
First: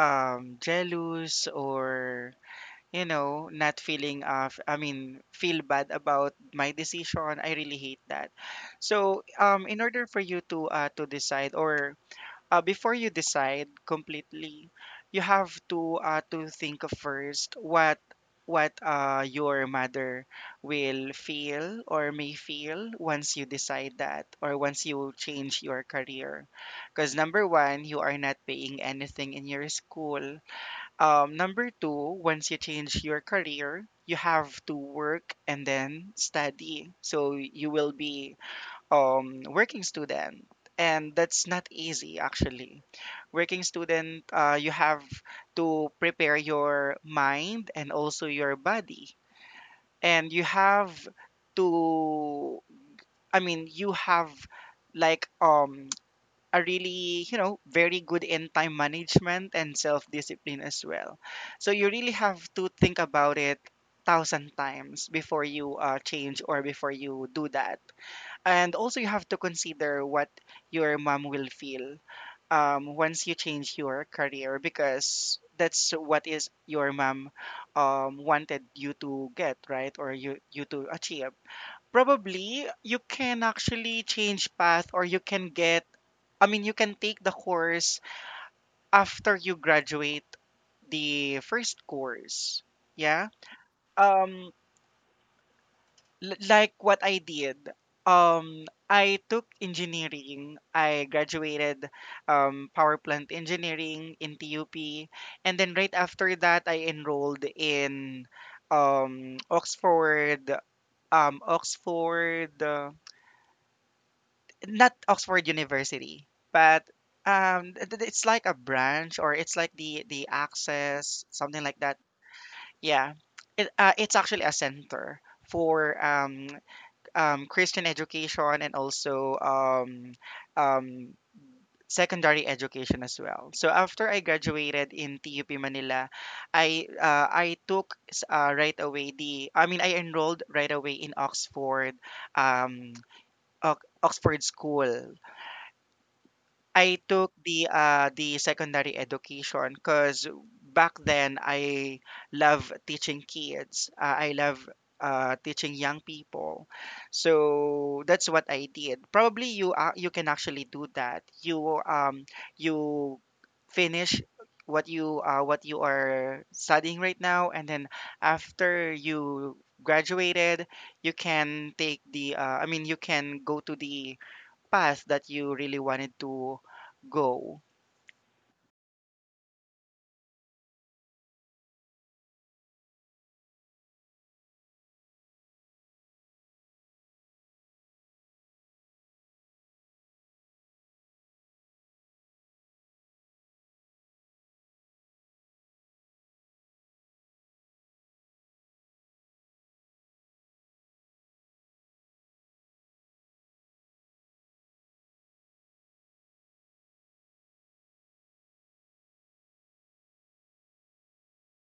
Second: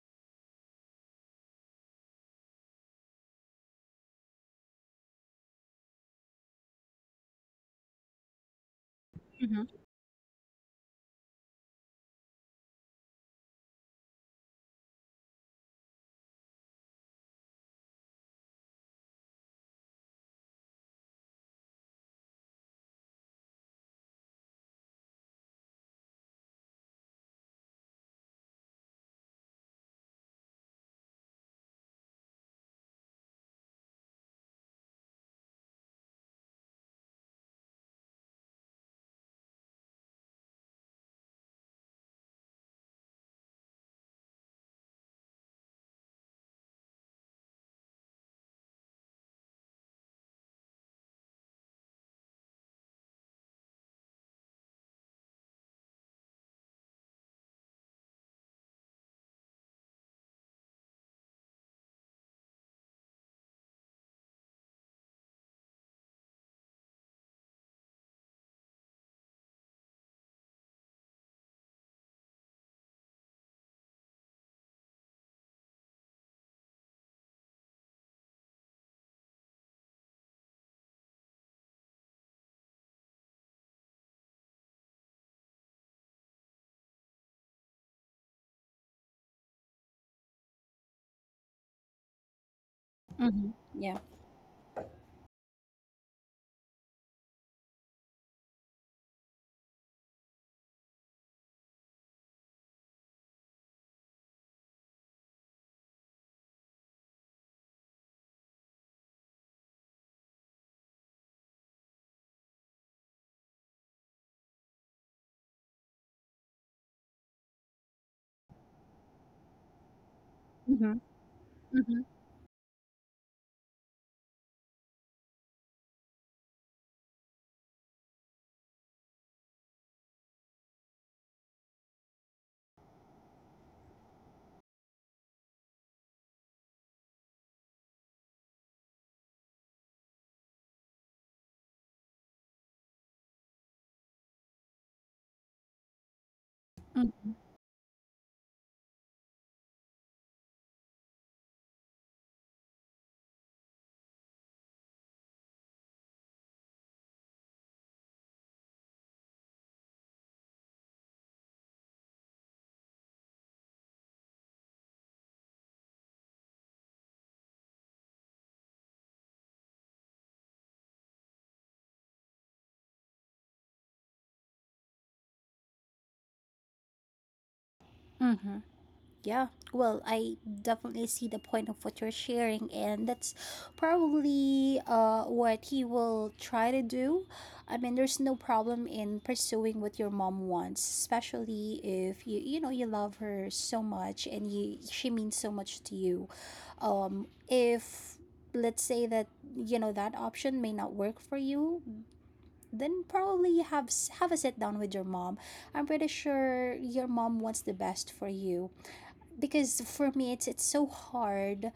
Speaker 2: jealous, or you know, not feeling I mean feel bad about my decision. I really hate that. So
Speaker 1: Mhm,
Speaker 2: in order for you to decide, or before you decide completely, you have to think of first what what your mother will feel or may feel once you decide that, or once you change your career. Because number one, you are not paying anything in your school. Number two, once you change your career, you have to work and then study. So you will be working student, and that's not easy actually. Working student, you have to prepare your mind and also your body, and you have to. I mean, you have like a really, you know, very good in time management and self discipline as well. So you really have to think about it thousand times before you change, or before you do that. And also you have to consider what your mom will feel, once you change your career, because that's what is your mom wanted you to get, right? Or you to achieve. Probably you can actually change path, or you can get, I mean, you can take the course after you graduate the first course, yeah.
Speaker 1: mhm. Yeah.
Speaker 2: um like what I did. I took engineering. I graduated power plant engineering in TUP, and then right after that, I enrolled in Oxford, um, Oxford, uh, not Oxford University, but it's like a branch, or it's like the
Speaker 1: Mhm,
Speaker 2: access, something like that.
Speaker 1: mhm,
Speaker 2: Yeah, it's actually a center for Christian education, and also um, secondary education as well. So after I graduated in TUP Manila, I right away the, I mean, I enrolled right away in Oxford, um, Oxford School. I took
Speaker 1: mhm,
Speaker 2: the secondary education because back then I love teaching kids. I love teaching young people. So that's what I did. Probably you can actually do that. You finish what you are studying right now, and then after you graduated, you can take the I mean, you can go to the path that you really wanted to go.
Speaker 1: mhm. Yeah. Well, I definitely see the point of what you're sharing, and that's probably what he will try to do. I mean, there's no problem in pursuing what your mom wants, especially if you you know you love her so much and you she means so much to you. If let's say that you know that option may not work for you then probably have a sit down with your mom. I'm pretty sure your mom wants the best for you because for me it's so hard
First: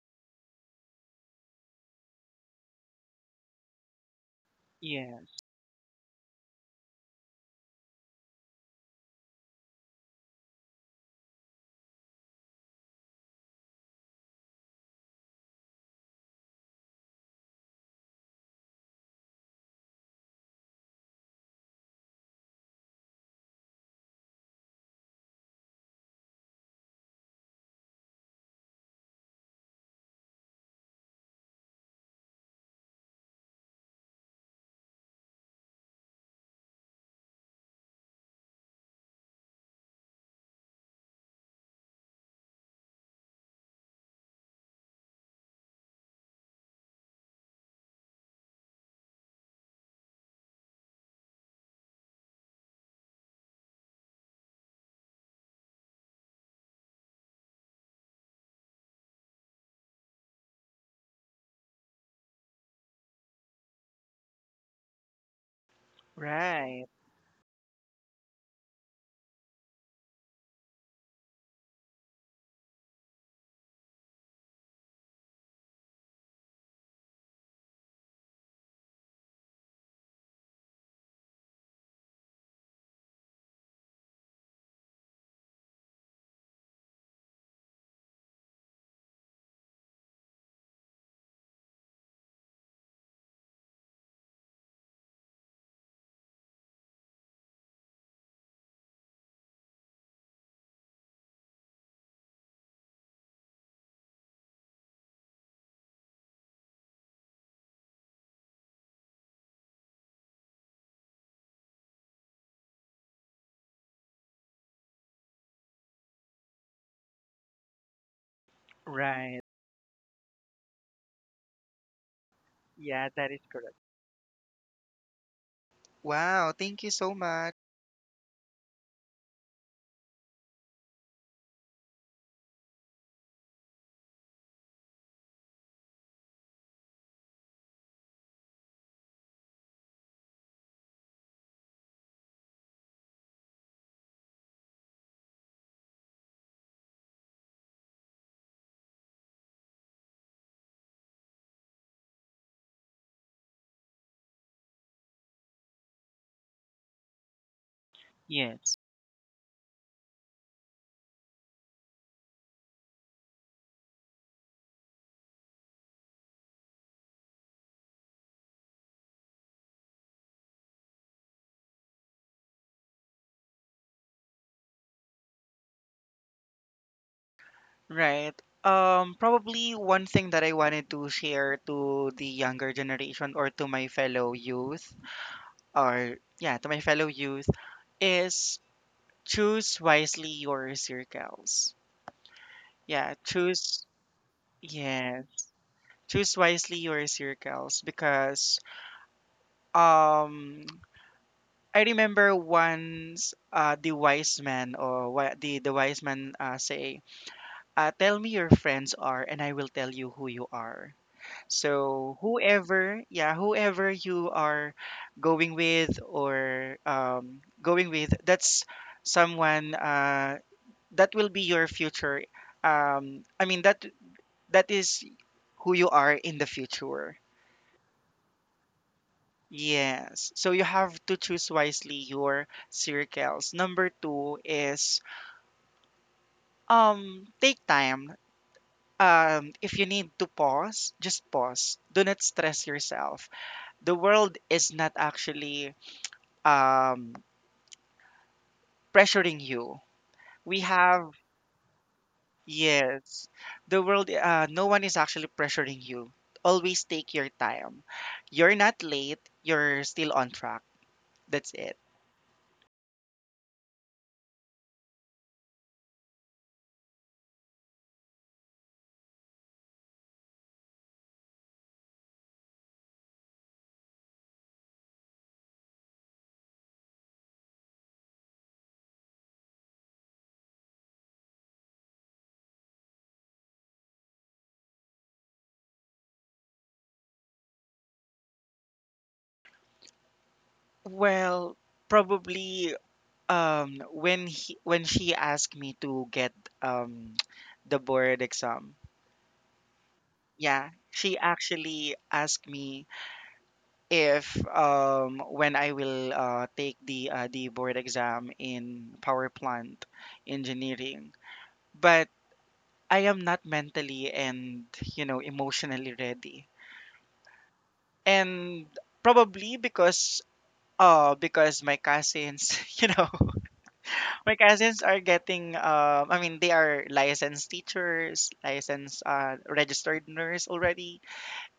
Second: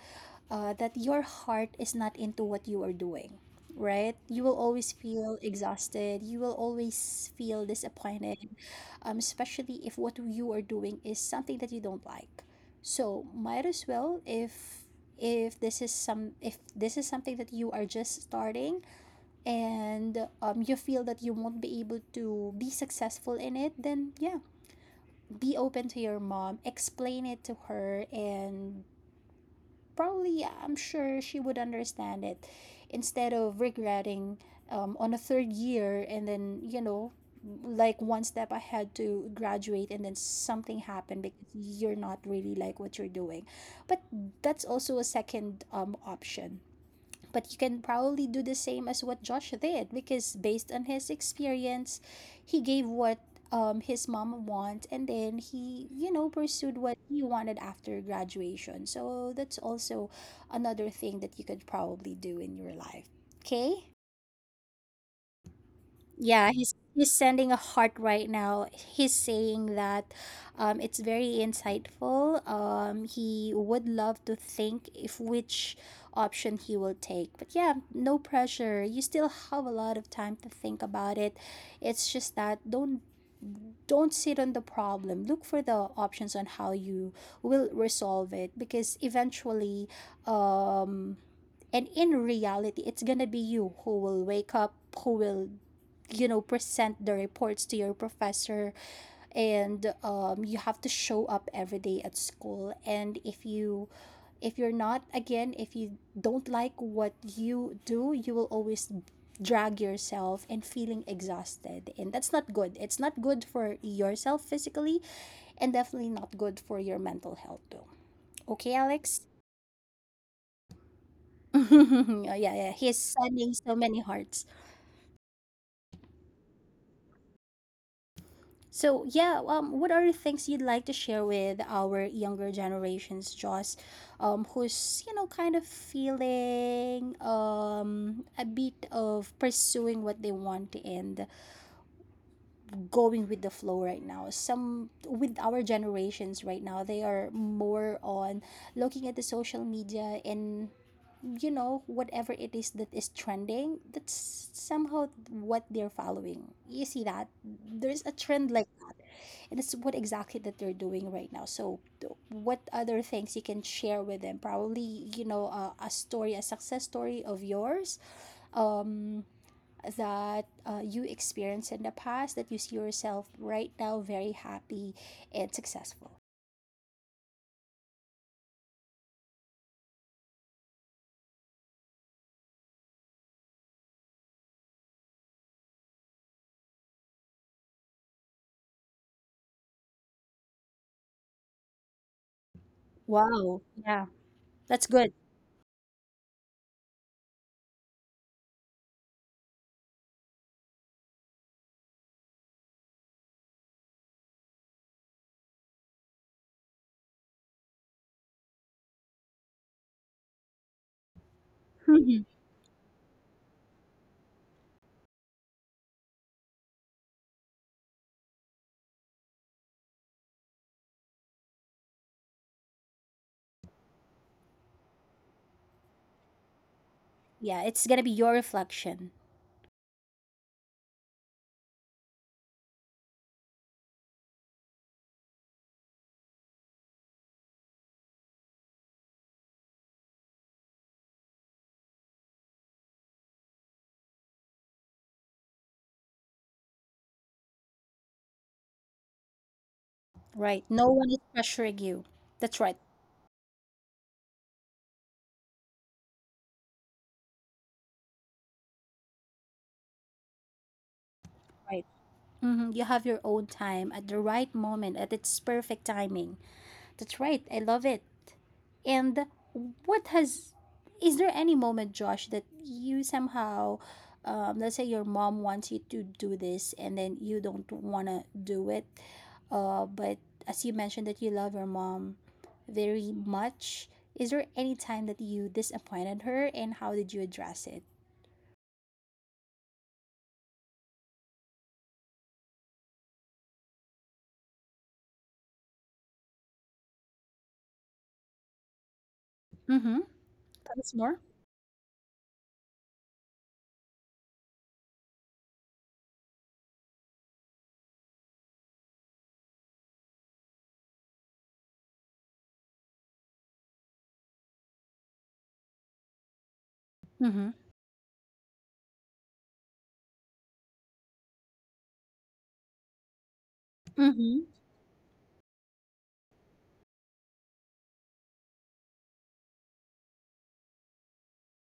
Speaker 1: that your heart is not into what you are doing. Right? You will always
Speaker 2: Yeah,
Speaker 1: feel exhausted. You will always feel disappointed, especially if what you are doing is something that you don't like. So might as well if this is some if this is something that you are just starting and you feel that you won't be able to be successful in it, then yeah, be open to your mom, explain it to her, and probably I'm sure she would understand it instead of regretting on a third year and then like one step ahead to graduate and then something happened because you're not really like what you're doing. But that's also a second option, but you can probably do the same as what Josh did because based on his experience, he gave what his mom want, and then he pursued what he wanted after graduation. So that's also another thing that you could probably do in your life. Okay? Yeah, he's
Speaker 2: right,
Speaker 1: he's sending a heart right now. He's saying that it's very insightful. He would love to think if which option he will take. But yeah, no pressure. You still have a lot of time to think about it. It's just that don't sit on the problem. Look for the options on how you will resolve it because eventually, um and in reality, it's gonna be you who will wake up, who will, you know, present the reports to your professor, and you have to show up every day at school. And if you, if you're not, again, if you don't like what you do, you will always drag yourself and feeling exhausted, and that's not good. It's not good for yourself physically and definitely not good for your mental health too. Okay, Alex.
Speaker 2: right.
Speaker 1: Yeah, he's
Speaker 2: Yeah, that is
Speaker 1: sending
Speaker 2: correct.
Speaker 1: so many hearts.
Speaker 2: Wow, thank you so much.
Speaker 1: So yeah, what are the things you'd like to share with our younger generations, Joss, who's, you know, kind of feeling a bit of pursuing what they want and going with the flow right now. Some with our generations right now, they are more on looking at the social media and, you know, whatever it is that is trending. That's somehow what they're following. You see that there's a trend like,
Speaker 2: Yes.
Speaker 1: and it's what exactly that they're doing right now, so what other things you can share with them, probably, you know, a story, a success story of yours, um that you experienced in the past that you see yourself right now very happy and successful.
Speaker 2: Right. Probably one thing that I wanted to share to the younger generation, or to my fellow youth, or yeah, to my fellow youth, is choose wisely your circles. Yeah,
Speaker 1: Wow,
Speaker 2: choose,
Speaker 1: yeah, that's good.
Speaker 2: yeah, choose wisely your circles, because um I remember once the wise man, or the wise man say, "Tell me your friends are, and I will tell you who you are." So
Speaker 1: Mhm.
Speaker 2: whoever, yeah, whoever you are going with, or going with, that's someone that will be your future. I mean, that is who you are in the future.
Speaker 1: Yeah, it's gonna be your reflection.
Speaker 2: Yes. So you have to choose wisely your circles. Number two is, take time. If you need to pause, just pause. Do not stress yourself. The world is not actually, um, pressuring you. We
Speaker 1: Right, no one
Speaker 2: have,
Speaker 1: is pressuring you. That's right.
Speaker 2: yes, the world, no one is actually pressuring you. Always take your time. You're not late, you're still on track. That's it.
Speaker 1: Right. Hmm, you have your own time at the right moment, at its perfect timing. That's right, I love it. And what has is there any moment, Josh, that you somehow, let's say your mom wants you to do this and then you don't want to do it, but as you mentioned that you love your mom very much, is there any time that you disappointed her and how did you address it?
Speaker 2: Well, probably when she asked me to get, um, the board exam.
Speaker 1: Mm-hmm.
Speaker 2: Yeah,
Speaker 1: Tell us
Speaker 2: she
Speaker 1: more.
Speaker 2: actually asked me if when I will take the board exam in power plant engineering, but I am not mentally and, you know, emotionally ready,
Speaker 1: Mm-hmm.
Speaker 2: and probably because my cousins you know, my
Speaker 1: Mm-hmm.
Speaker 2: cousins are getting I mean, they are licensed teachers, licensed registered nurse already,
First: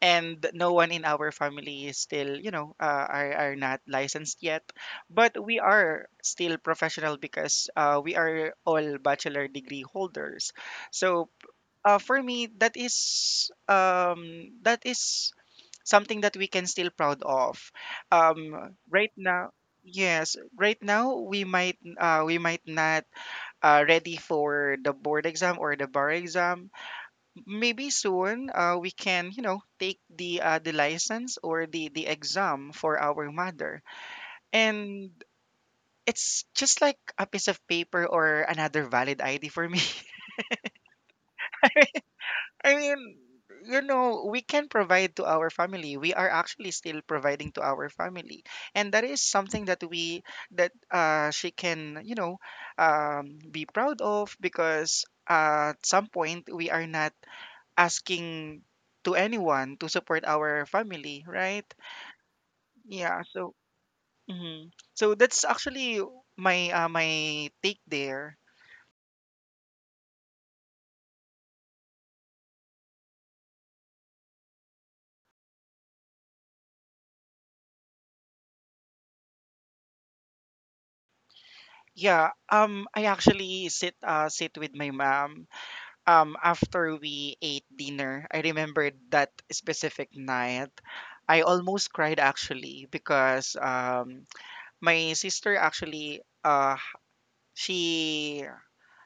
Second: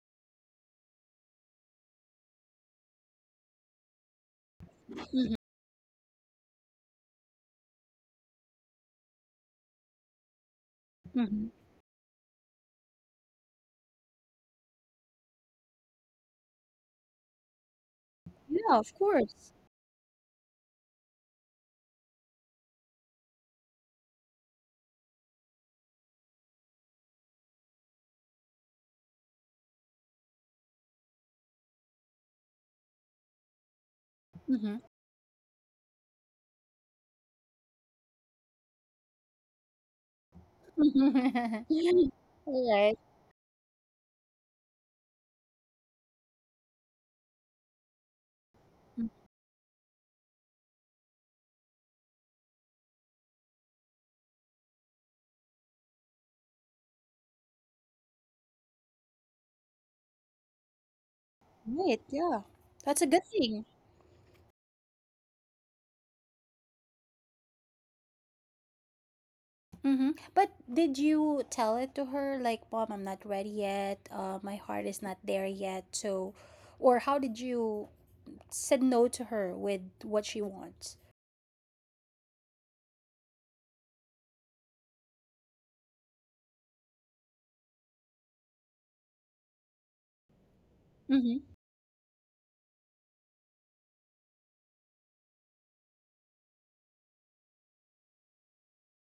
Speaker 2: and no one in our family is still, you know, are not licensed yet,
Speaker 1: Mm-hmm.
Speaker 2: but we are still professional, because we are all bachelor degree holders. So
Speaker 1: Mm-hmm.
Speaker 2: for me, that is something that we can still proud of,
Speaker 1: Yeah, of
Speaker 2: right now.
Speaker 1: course.
Speaker 2: Yes, right now we might not ready for the board exam, or the bar exam. Maybe soon we can, you know, take the license, or the exam for our mother.
Speaker 1: Mm-hmm.
Speaker 2: And it's just like a piece of paper, or another valid id for me.
Speaker 1: All
Speaker 2: I
Speaker 1: right.
Speaker 2: mean, you know, we can provide to our family, we are actually still providing to our family, and that is something that we, that she can, you know, be proud of, because at some point we are not asking to anyone to support our family, right?
Speaker 1: Right. Yeah. That's a
Speaker 2: Yeah,
Speaker 1: good
Speaker 2: so
Speaker 1: thing.
Speaker 2: mhm. So that's actually my my take there.
Speaker 1: Mm-hmm. But did you tell it to her like, "Mom, I'm not ready yet. My heart is not there yet." So, or how did you said no to her with what she wants?
Speaker 2: Yeah, I actually sit with my mom after we ate dinner. I remembered that specific night. I
Speaker 1: Mm-hmm.
Speaker 2: almost cried actually, because my sister actually she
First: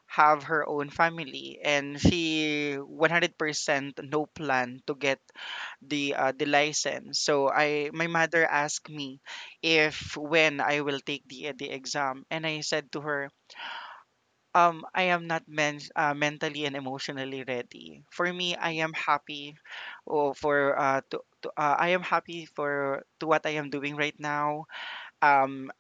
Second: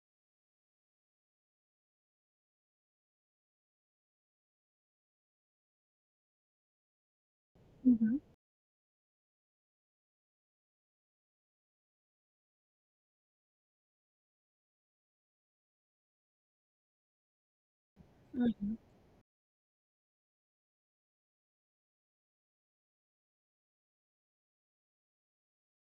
Speaker 2: have her own family, and she 100% no plan to get the license. So I my
Speaker 1: Mm-hmm.
Speaker 2: mother asked me if when I will take the exam, and I said to her I am not mentally and emotionally ready. For me, I
Speaker 1: Mm-hmm.
Speaker 2: am happy, oh, for to I am happy for to what I am doing right now. um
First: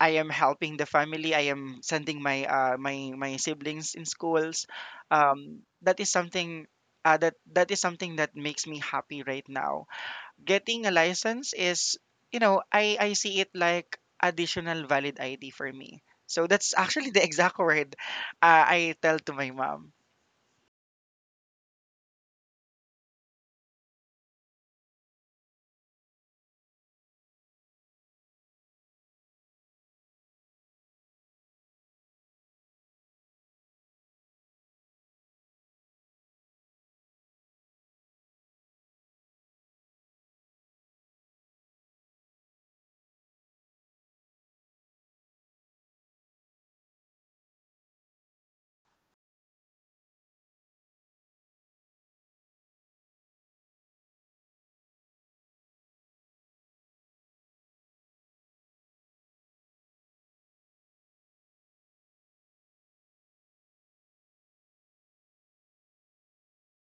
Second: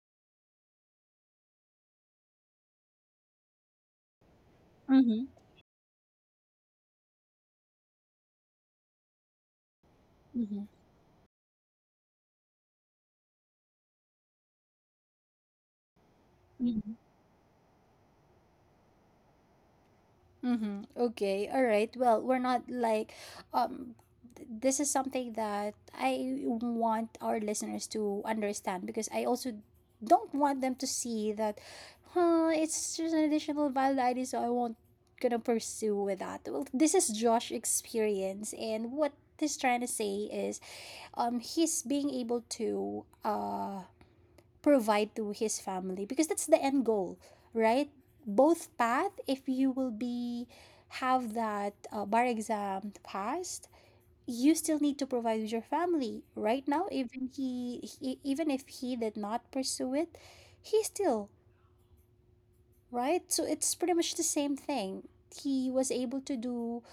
Speaker 2: I am helping the family. I am sending my my siblings in schools.
Speaker 1: Mm-hmm.
Speaker 2: That is something that that is something that makes me happy right now. Getting a license is, you know, I see it like additional valid ID for me. So that's
Speaker 1: Mm-hmm.
Speaker 2: actually the exact word I tell to my mom.
Speaker 1: Mm-hmm. Okay. All right. Well, we're not like, um, this is something that I want our listeners to understand because I also don't want them to see that, huh, it's just an additional validity, so I won't gonna pursue with that. Well, this is Josh' experience, and what he's trying to say is, he's being able to, provide to his family because that's the end goal, right? Both path, if you will be have that bar exam passed, you still need to provide with your family right now. Even he, even if he did not pursue it, he still, right? So it's pretty much the same thing. He was able to do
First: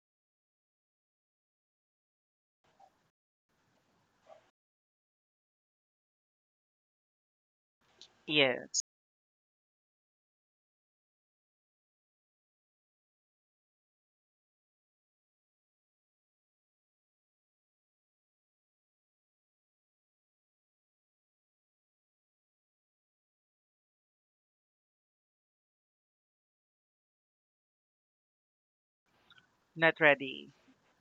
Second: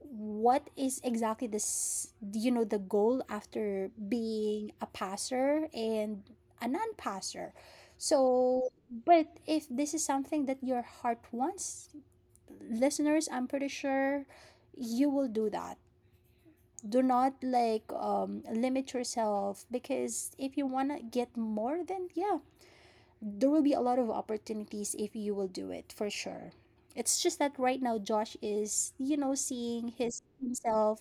Speaker 1: what is exactly this, you know, the goal after being a passer and a non passer.
Speaker 2: Yeah,
Speaker 1: So, but if this is something that your heart wants, listeners, I'm pretty sure you will do that. Do not like limit yourself because if you want to get more, then yeah, there will be a lot of opportunities if you will do it for sure. It's just that right now Josh is, you know, seeing
Speaker 2: not
Speaker 1: his
Speaker 2: ready.
Speaker 1: himself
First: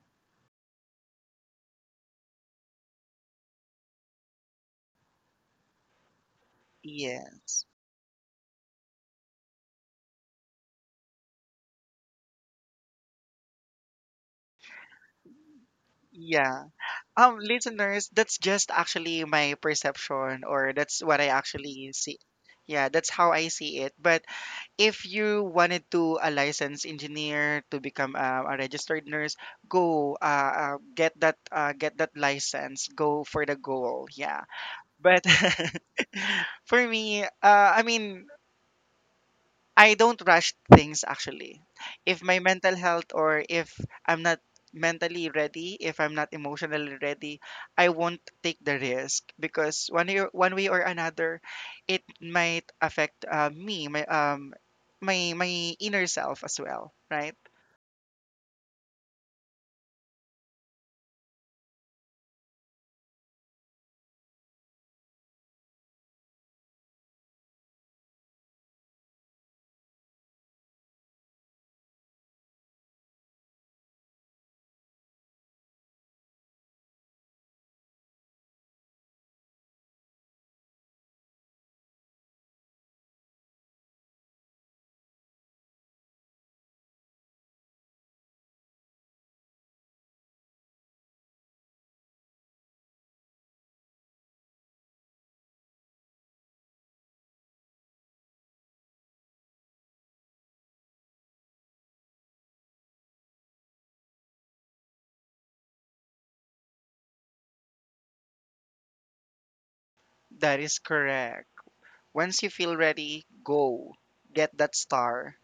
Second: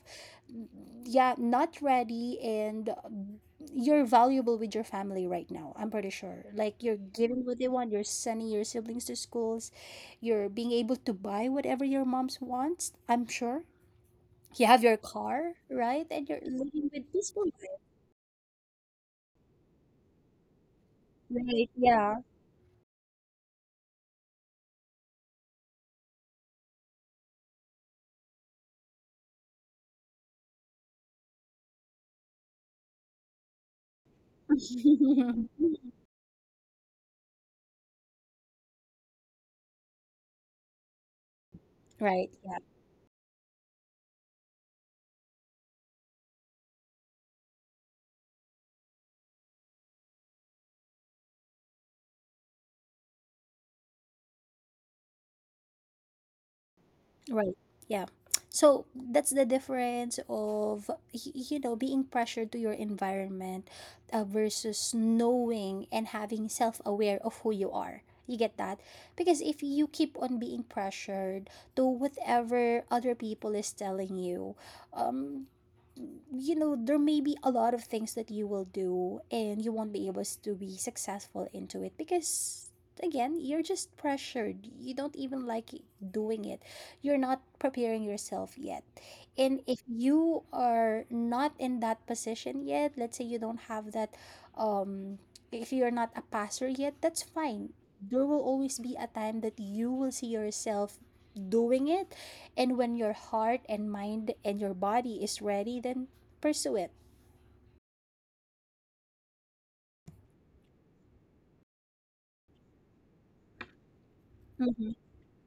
Speaker 1: yeah, not ready. And you're valuable with your family right now, I'm pretty sure. Like, you're giving what
Speaker 2: Yes.
Speaker 1: they want, you're sending your siblings to schools, you're being able to buy whatever your mom's wants, I'm sure. You have your car, right? And you're
Speaker 2: Yeah.
Speaker 1: living with peaceful life.
Speaker 2: Listeners, that's just actually my perception, or that's what I
Speaker 1: Right,
Speaker 2: actually see.
Speaker 1: yeah.
Speaker 2: Yeah, that's how I see it. But if you wanted to a licensed engineer, to become a registered nurse, go get that license. Go for the goal. Yeah. But for me, I mean, I don't rush things actually. If
Speaker 1: Right,
Speaker 2: my
Speaker 1: yeah.
Speaker 2: mental health, or if I'm not mentally ready, if I'm not emotionally ready, I won't take the risk, because one way or another, it might affect me, my inner self as well. Right?
Speaker 1: Right. Yeah. So that's the difference of you know, being pressured to your environment, versus knowing and having self-aware of who you are. You get that? Because if you keep on being pressured to whatever other people is telling you, um you know, there may be a lot of things that you will do and you won't be able to be successful into it because, again, you're just pressured. You don't even like doing it. You're not preparing yourself yet. And if you are not in that position yet, let's say you don't have that um if you're not a passer yet, that's fine. There will always be a time that you will see yourself doing it, and when your heart and mind and your body is ready, then pursue it.
Speaker 2: That is correct. Once you feel ready, go get that
Speaker 1: Mhm.
Speaker 2: star.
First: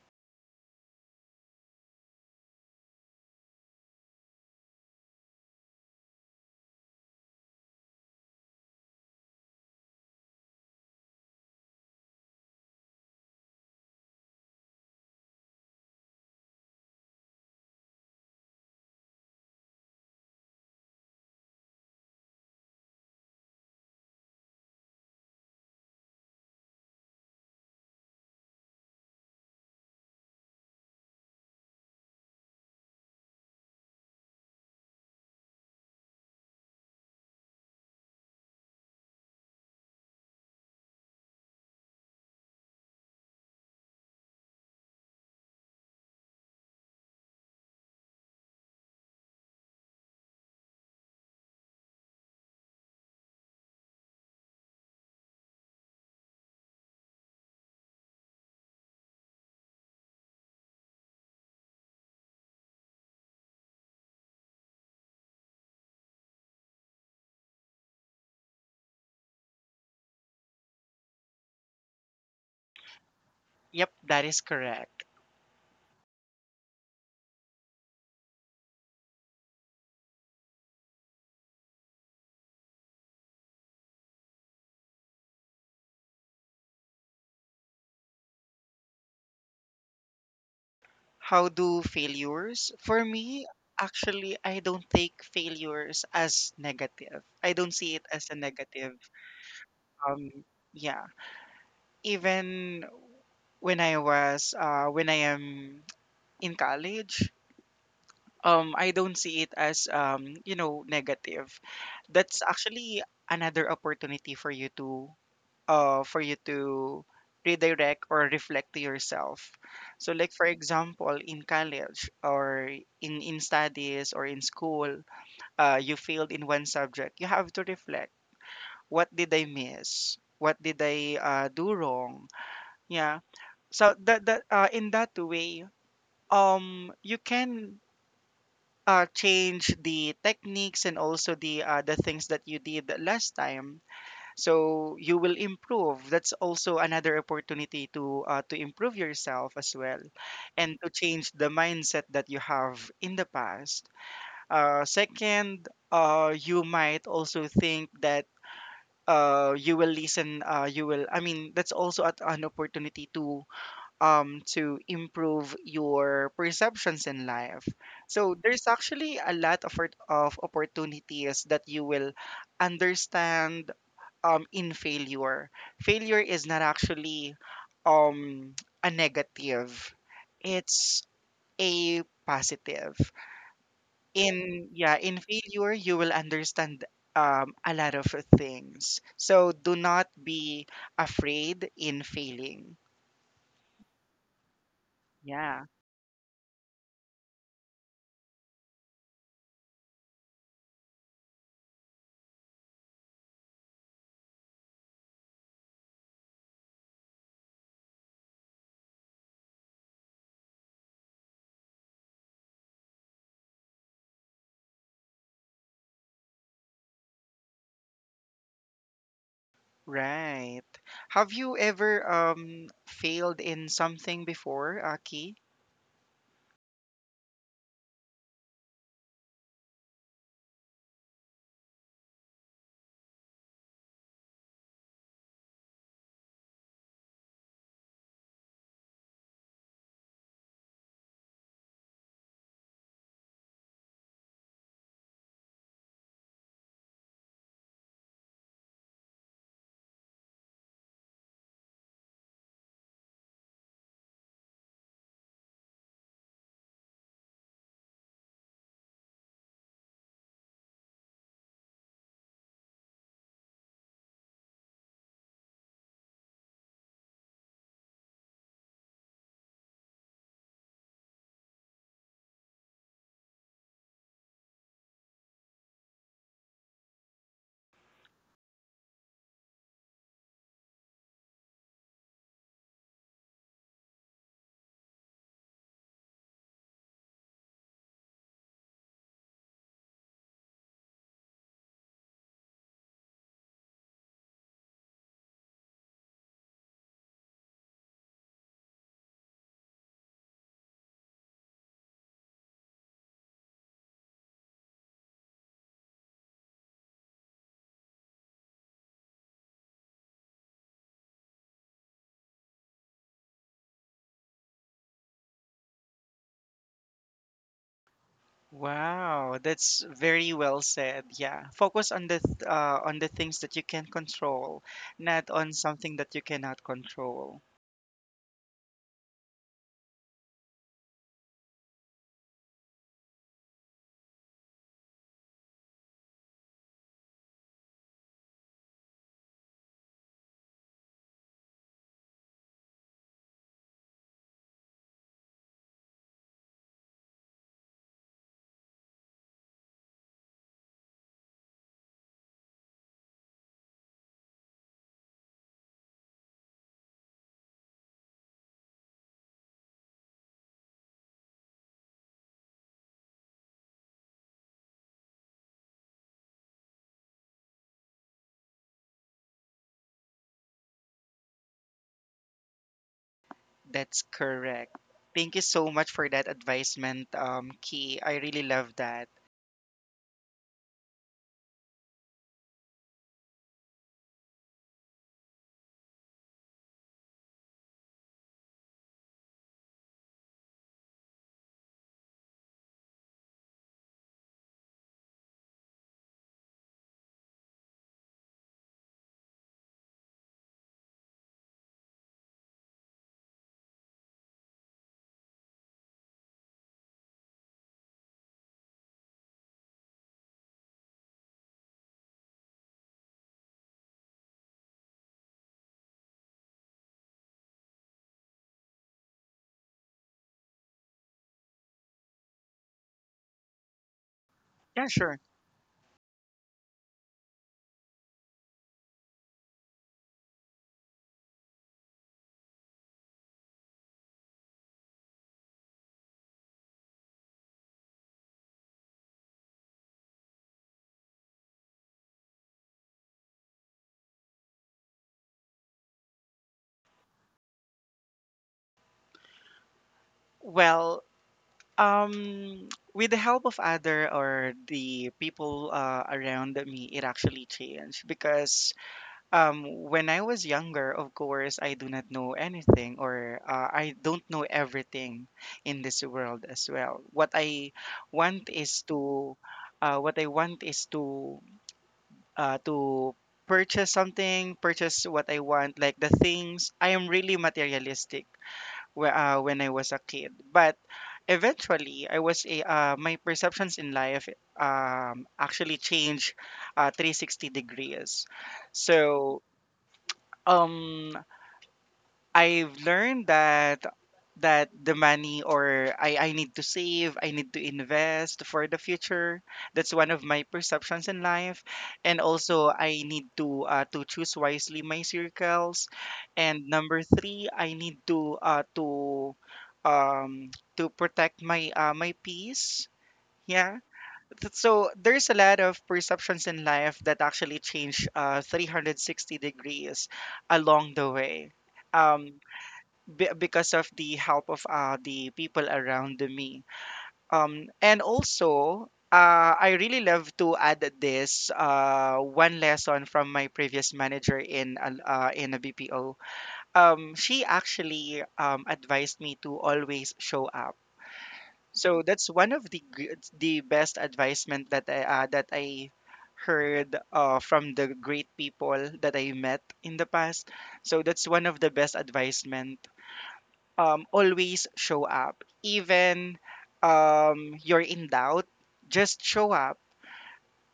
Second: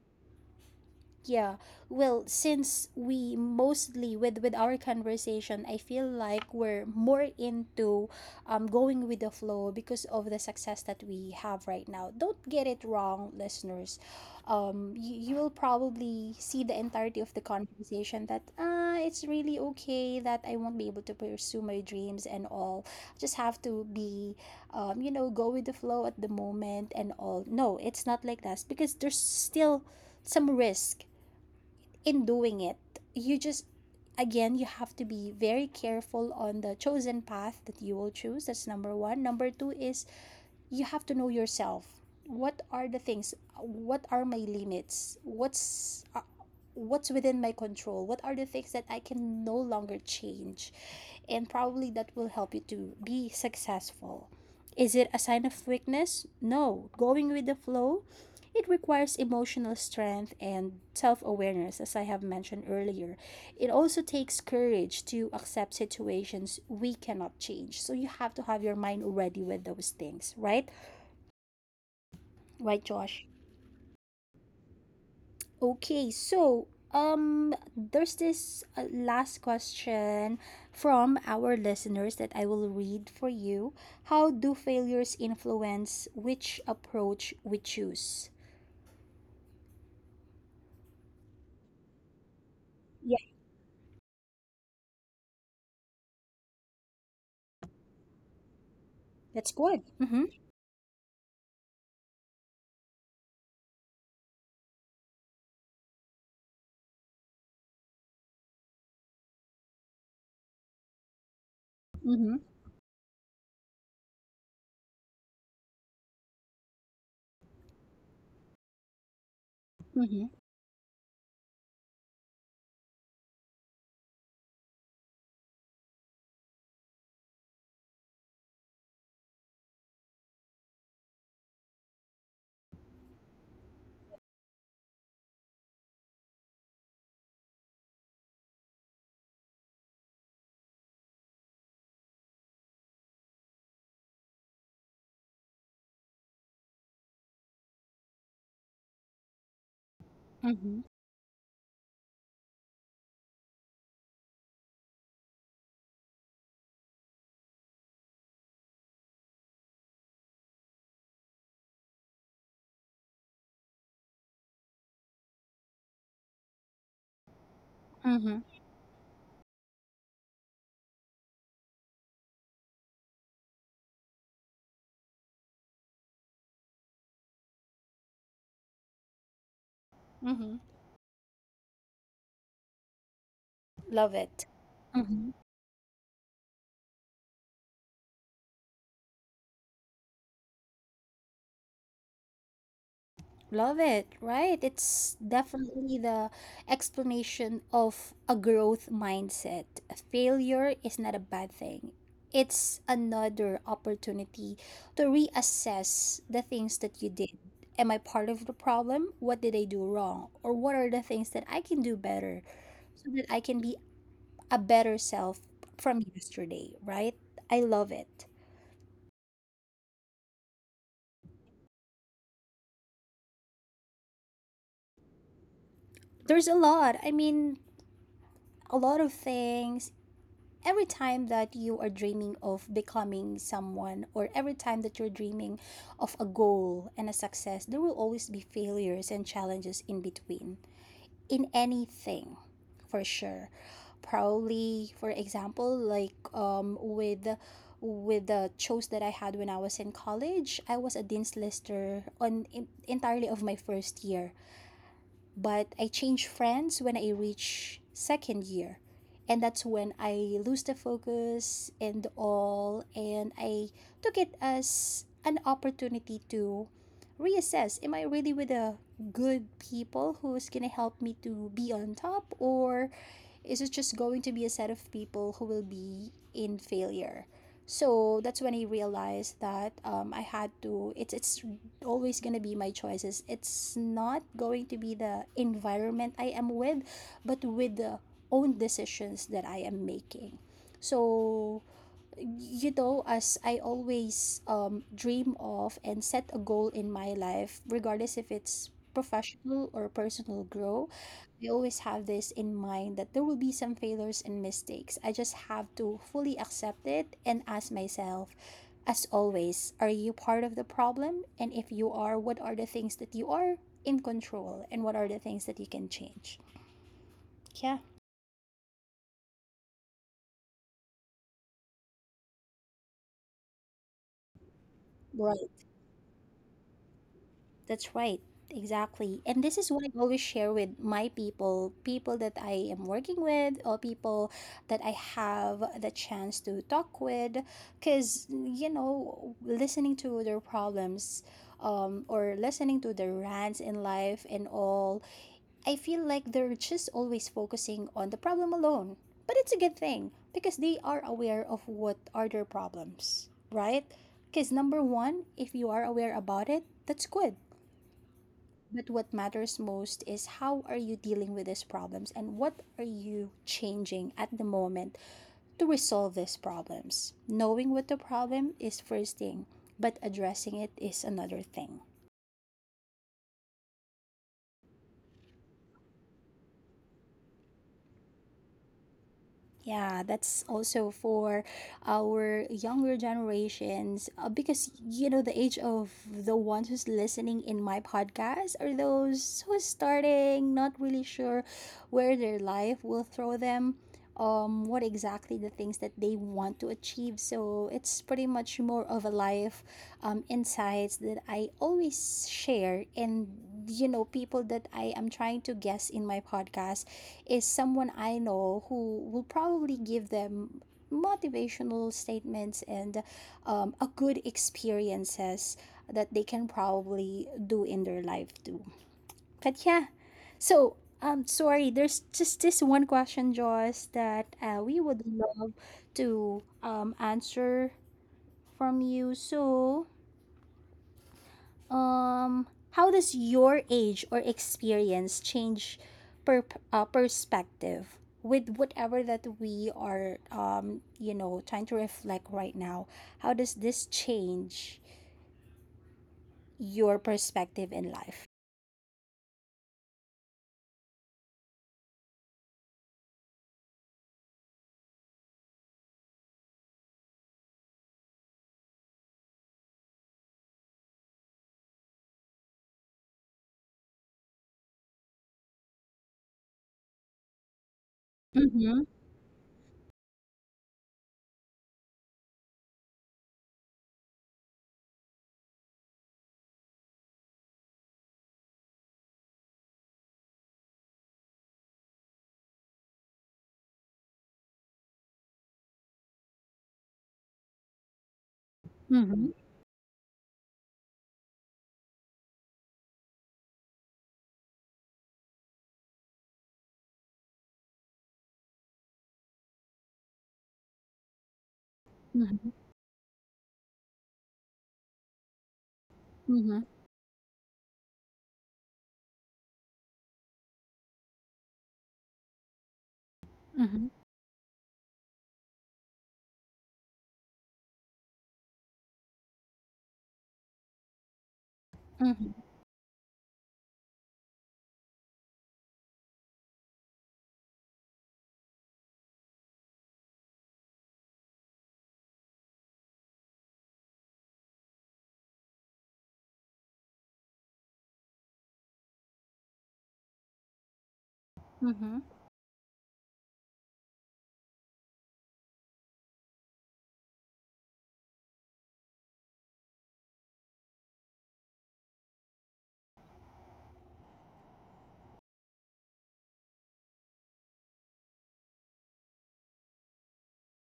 Speaker 1: Yeah. Well, since we mostly with our conversation, I feel like we're more into going with the flow because of the success that we have right now. Don't get it wrong, listeners. You, you will probably see the entirety of the conversation that ah, it's really okay that I won't be able to pursue my dreams and all. Just have to be you know, go with the flow at the moment and all. No, it's not like that because there's still some risk in doing it. You just, again, you have to be very careful on the chosen path that you will choose. That's number one. Number two is you have to know yourself. What are the things? What are my limits? What's within my control, what are the things that I can no longer change, and probably that will help you to be successful. Is it a sign of weakness? No, going with the flow, it requires emotional strength and self-awareness, as I have mentioned earlier. It also takes courage to accept situations we cannot change, so you have to have your mind already with those things, right? Right, Josh?
Speaker 2: Yep, that is correct.
Speaker 1: Okay, so there's this last question from our listeners that I will read for you. How do failures influence which approach we choose?
Speaker 2: How do failures? For
Speaker 1: Yeah,
Speaker 2: me, actually, I don't take failures as negative. I don't see it as a negative.
Speaker 1: that's good.
Speaker 2: Um,
Speaker 1: Mhm.
Speaker 2: yeah. Even when I am in college, I don't see it as negative.
Speaker 1: Mhm.
Speaker 2: That's actually another opportunity for you to uh, for you to redirect or reflect to yourself. So,
Speaker 1: Mhm.
Speaker 2: like for example, in college or in studies or in school, you failed in one subject. You have to reflect. What did I miss? What did I do wrong? Yeah. So that that in that way, you can. Change the techniques and also the things that you did last time, so you will improve. That's also another opportunity to improve yourself as well, and
Speaker 1: Mhm.
Speaker 2: to change the mindset that you have in the past. Second, you might also think that you will listen you will I mean that's also at an opportunity to improve your perceptions in life. So
Speaker 1: Mhm.
Speaker 2: there's actually a lot of, of opportunities that you will understand in failure. Failure is not actually um a negative.
Speaker 1: Mhm.
Speaker 2: It's a positive.
Speaker 1: Love it.
Speaker 2: In
Speaker 1: Mhm.
Speaker 2: failure you will understand a lot of things. So do not be afraid in failing.
Speaker 1: Love it, right? It's
Speaker 2: Yeah,
Speaker 1: definitely the explanation of a growth mindset. Failure is not a bad thing. It's another opportunity to reassess the things that you did. Am I part of the problem? What did I do wrong? Or what are the things that I can do better so that I can be a better self from yesterday, right? I love it.
Speaker 2: right. Have you ever failed in something before, Aki?
Speaker 1: There's a lot. I mean, a lot of things. Every time that you are dreaming of becoming someone, or every time that you're dreaming of a goal and a success, there will always be failures and challenges in between, in anything, for sure. Probably, for example, like with the shows that I had when I was in college, I was a dean's lister on in, entirely of my first year. But I changed friends when I reached second year. And that's when I lose the focus and all. And I took it as an opportunity to reassess, am I really with the good people who's going to help me to be on top? Or is it just going to be a set of people who will be in failure? So that's when I realized that I had to. It's always gonna be my choices. It's not going to be the environment I am with, but with the own decisions that I am making. So, you know, as I always dream of and set a goal in my life, regardless if it's professional or personal grow, I always have this in mind that there will be some failures and mistakes. I just have to fully accept it and ask myself, as always, are you part of the problem? And if you are, what are the things that you are in control and what are the things that you can change? Yeah.
Speaker 2: Wow, that's very well said. Yeah, focus on on the things that you can control, not on
Speaker 1: Right.
Speaker 2: something that you cannot control.
Speaker 1: That's right. Exactly. And this is what I always share with my people, people that I am working with, or people that I have the chance to talk with. Because, you know, listening to their problems or listening to their rants in life and all, I feel like they're just always focusing on the problem alone. But it's a good thing because they are aware of what are their problems, right? Because number one, if you are aware about it, that's good. But what matters most is how are you dealing with these problems and what are you changing at the moment to resolve these problems. Knowing what the problem is first thing, but addressing it is another thing.
Speaker 2: That's correct. Thank you so much for that advisement, Key. I really love that.
Speaker 1: Yeah, that's also for our younger generations because you know the age of the ones who's listening in my podcast are those who's starting, not really sure where their life will throw them, what exactly the things that they want to achieve. So it's pretty much more of a life insights that I always share and you know people that I am trying to guess in my podcast is someone I know who will probably give them motivational statements and a good experiences that they can probably do in their life too. But yeah, so sorry, there's just this one question, Joss, that we
Speaker 2: Yeah,
Speaker 1: would
Speaker 2: sure.
Speaker 1: love to answer from you. So, how does your age or experience change per perspective with whatever that we are you know, trying to reflect right now? How does this change your perspective in life?
Speaker 2: Well, with the help of other or the people around me, it actually changed. Because um, when I was younger, of course, I do not know anything, or I don't know everything in this world as well. Want
Speaker 1: Mm-hmm.
Speaker 2: is to, what I want is to purchase something, purchase what I want, like the things. I am really materialistic, when I was a kid, but eventually, my perceptions in life actually changed 360 degrees.
Speaker 1: Mm-hmm.
Speaker 2: So um I've learned that that the money, or I need to save, I need to invest for the future. That's one of my perceptions in life. And
Speaker 1: Mm-hmm.
Speaker 2: also I need to choose wisely my circles.
Speaker 1: Mm-hmm.
Speaker 2: And number three, I need to um to protect my my peace. Yeah. So there's a lot of perceptions in life that actually change 360 degrees along the way.
Speaker 1: Mm-hmm.
Speaker 2: Um, be because of the help of the people around me. And also, I really love to add this one lesson from my previous manager in a BPO. She actually advised me to always show up.
Speaker 1: Mm-hmm.
Speaker 2: So that's one of the best advisement that I heard from the great people that I met in the past. So that's one of the best advisement, always show up. Even you're in doubt, just show up.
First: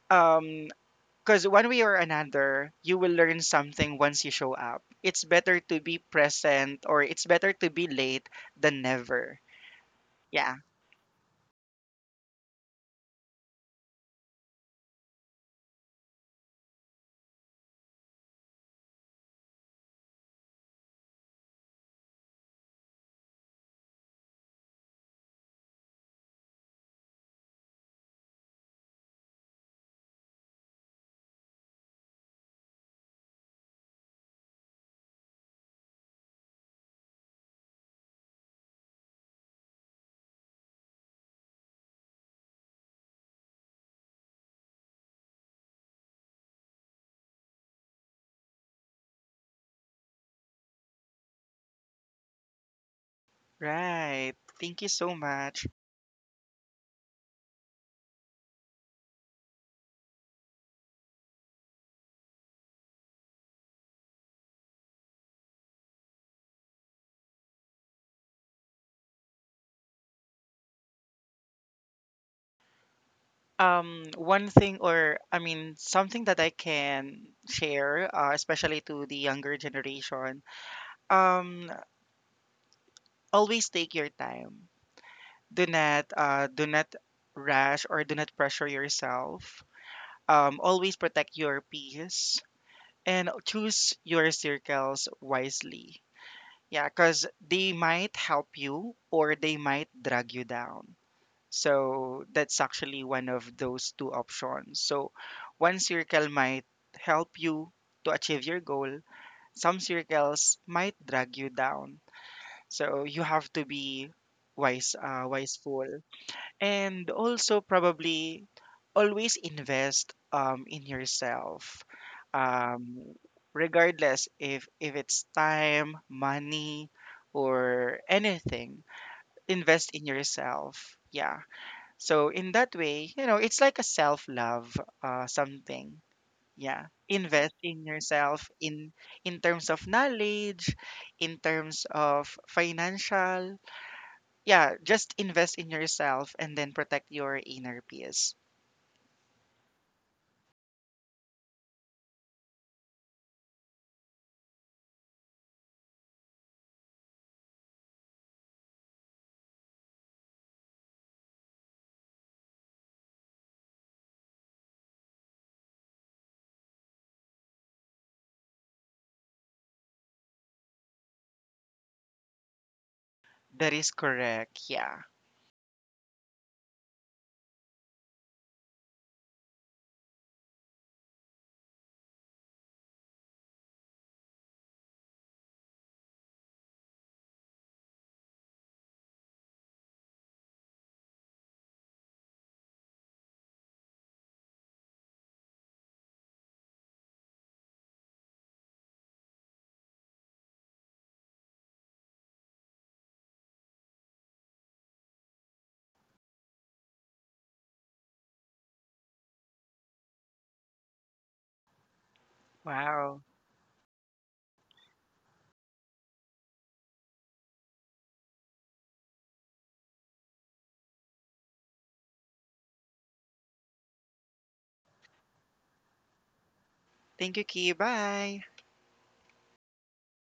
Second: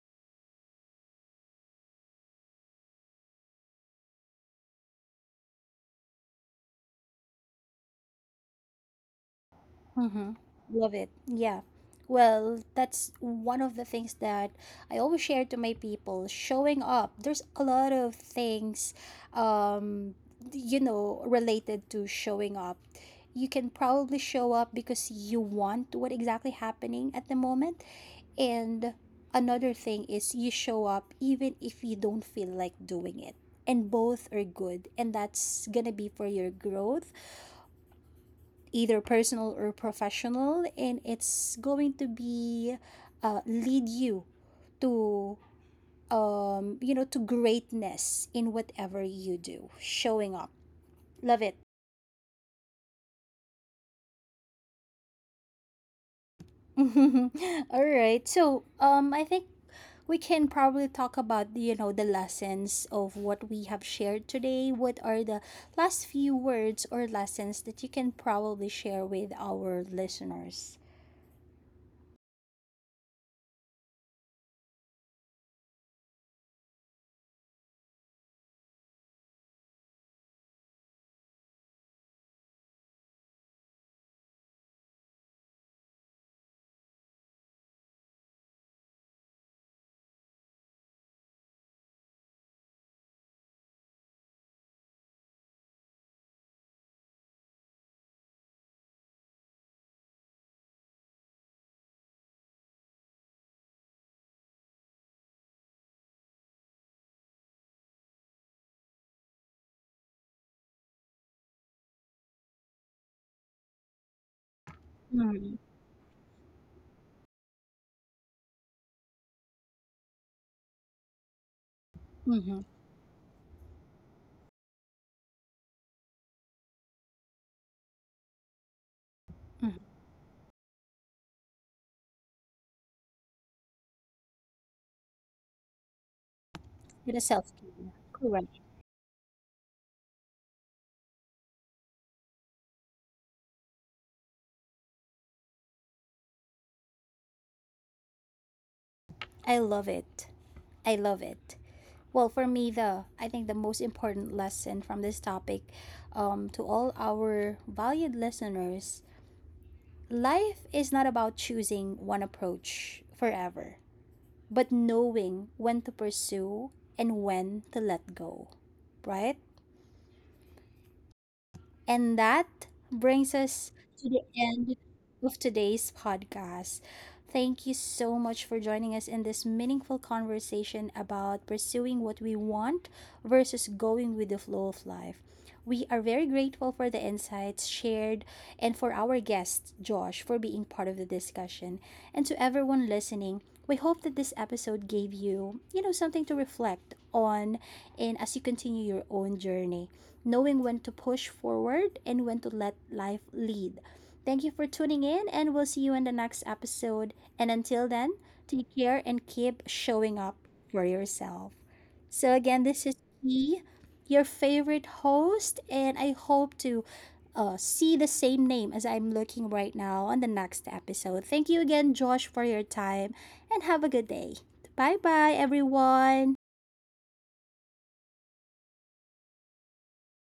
Speaker 2: Because one way or another, you will learn something once you show up. It's better to be present, or it's better to be late than never. Yeah,
Speaker 1: Love it. Yeah. Well, that's one of the things that I always share to my people. Showing up. There's a lot of things, um, you know, related to showing up. You can probably show up because you want what exactly happening at the moment. And another thing is you show up even if you don't feel like doing it. And both are good. And that's gonna be for your growth either personal or professional, and it's going to be lead you to you know to greatness in whatever you do. Showing up, love it.
Speaker 2: right. Thank you so much.
Speaker 1: All right, so I think we can probably talk about you know the lessons of what we have shared today, what are the last few words or lessons that you can probably share with our listeners.
Speaker 2: One thing, or I mean, something that I can share, especially to the younger generation, um, always take your time. Do not do not rush or do not pressure yourself. Always protect your peace and choose your circles wisely. Yeah, because they might help you, or they might drag you down. So that's actually one of those two options. So one circle might help you to achieve your goal. Some circles might drag you down, so you have to be wise,
Speaker 1: Mm.
Speaker 2: wiseful. And also probably always invest, in yourself,
Speaker 1: Mm-hmm.
Speaker 2: um, regardless if it's time, money, or anything. Invest in yourself. Yeah, so in that way, you know, it's like a self-love, something. Yeah,
Speaker 1: The
Speaker 2: invest in
Speaker 1: self-care,
Speaker 2: yourself,
Speaker 1: correct.
Speaker 2: in terms of knowledge, in terms of financial. Yeah, just invest in yourself and then protect your inner peace.
Speaker 1: I love it. I love it. Well, for me, the I think the most important lesson from this topic, to all our valued listeners, life is not about choosing one approach forever, but knowing when to pursue and when to let go, right? And that brings
Speaker 2: That
Speaker 1: us
Speaker 2: is
Speaker 1: to the
Speaker 2: correct.
Speaker 1: end
Speaker 2: Yeah.
Speaker 1: of today's podcast. Thank you so much for joining us in this meaningful conversation about pursuing what we want versus going with the flow of life. We are very grateful for the insights shared and for our guest, Josh, for being part of the discussion. And to everyone listening, we hope that this episode gave you, you know, something to reflect on and as you continue your own journey knowing when to push forward and when to let life lead. Thank you for tuning in, and we'll see you in the next episode. And until then, take care and keep showing up for yourself. So, again, this is
Speaker 2: Wow.
Speaker 1: me, your favorite host, and I hope to see the same name as I'm looking right now on the next episode. Thank you again, Josh, for your time, and have a good day. Bye bye, everyone.
Speaker 2: Thank you, Key. Bye.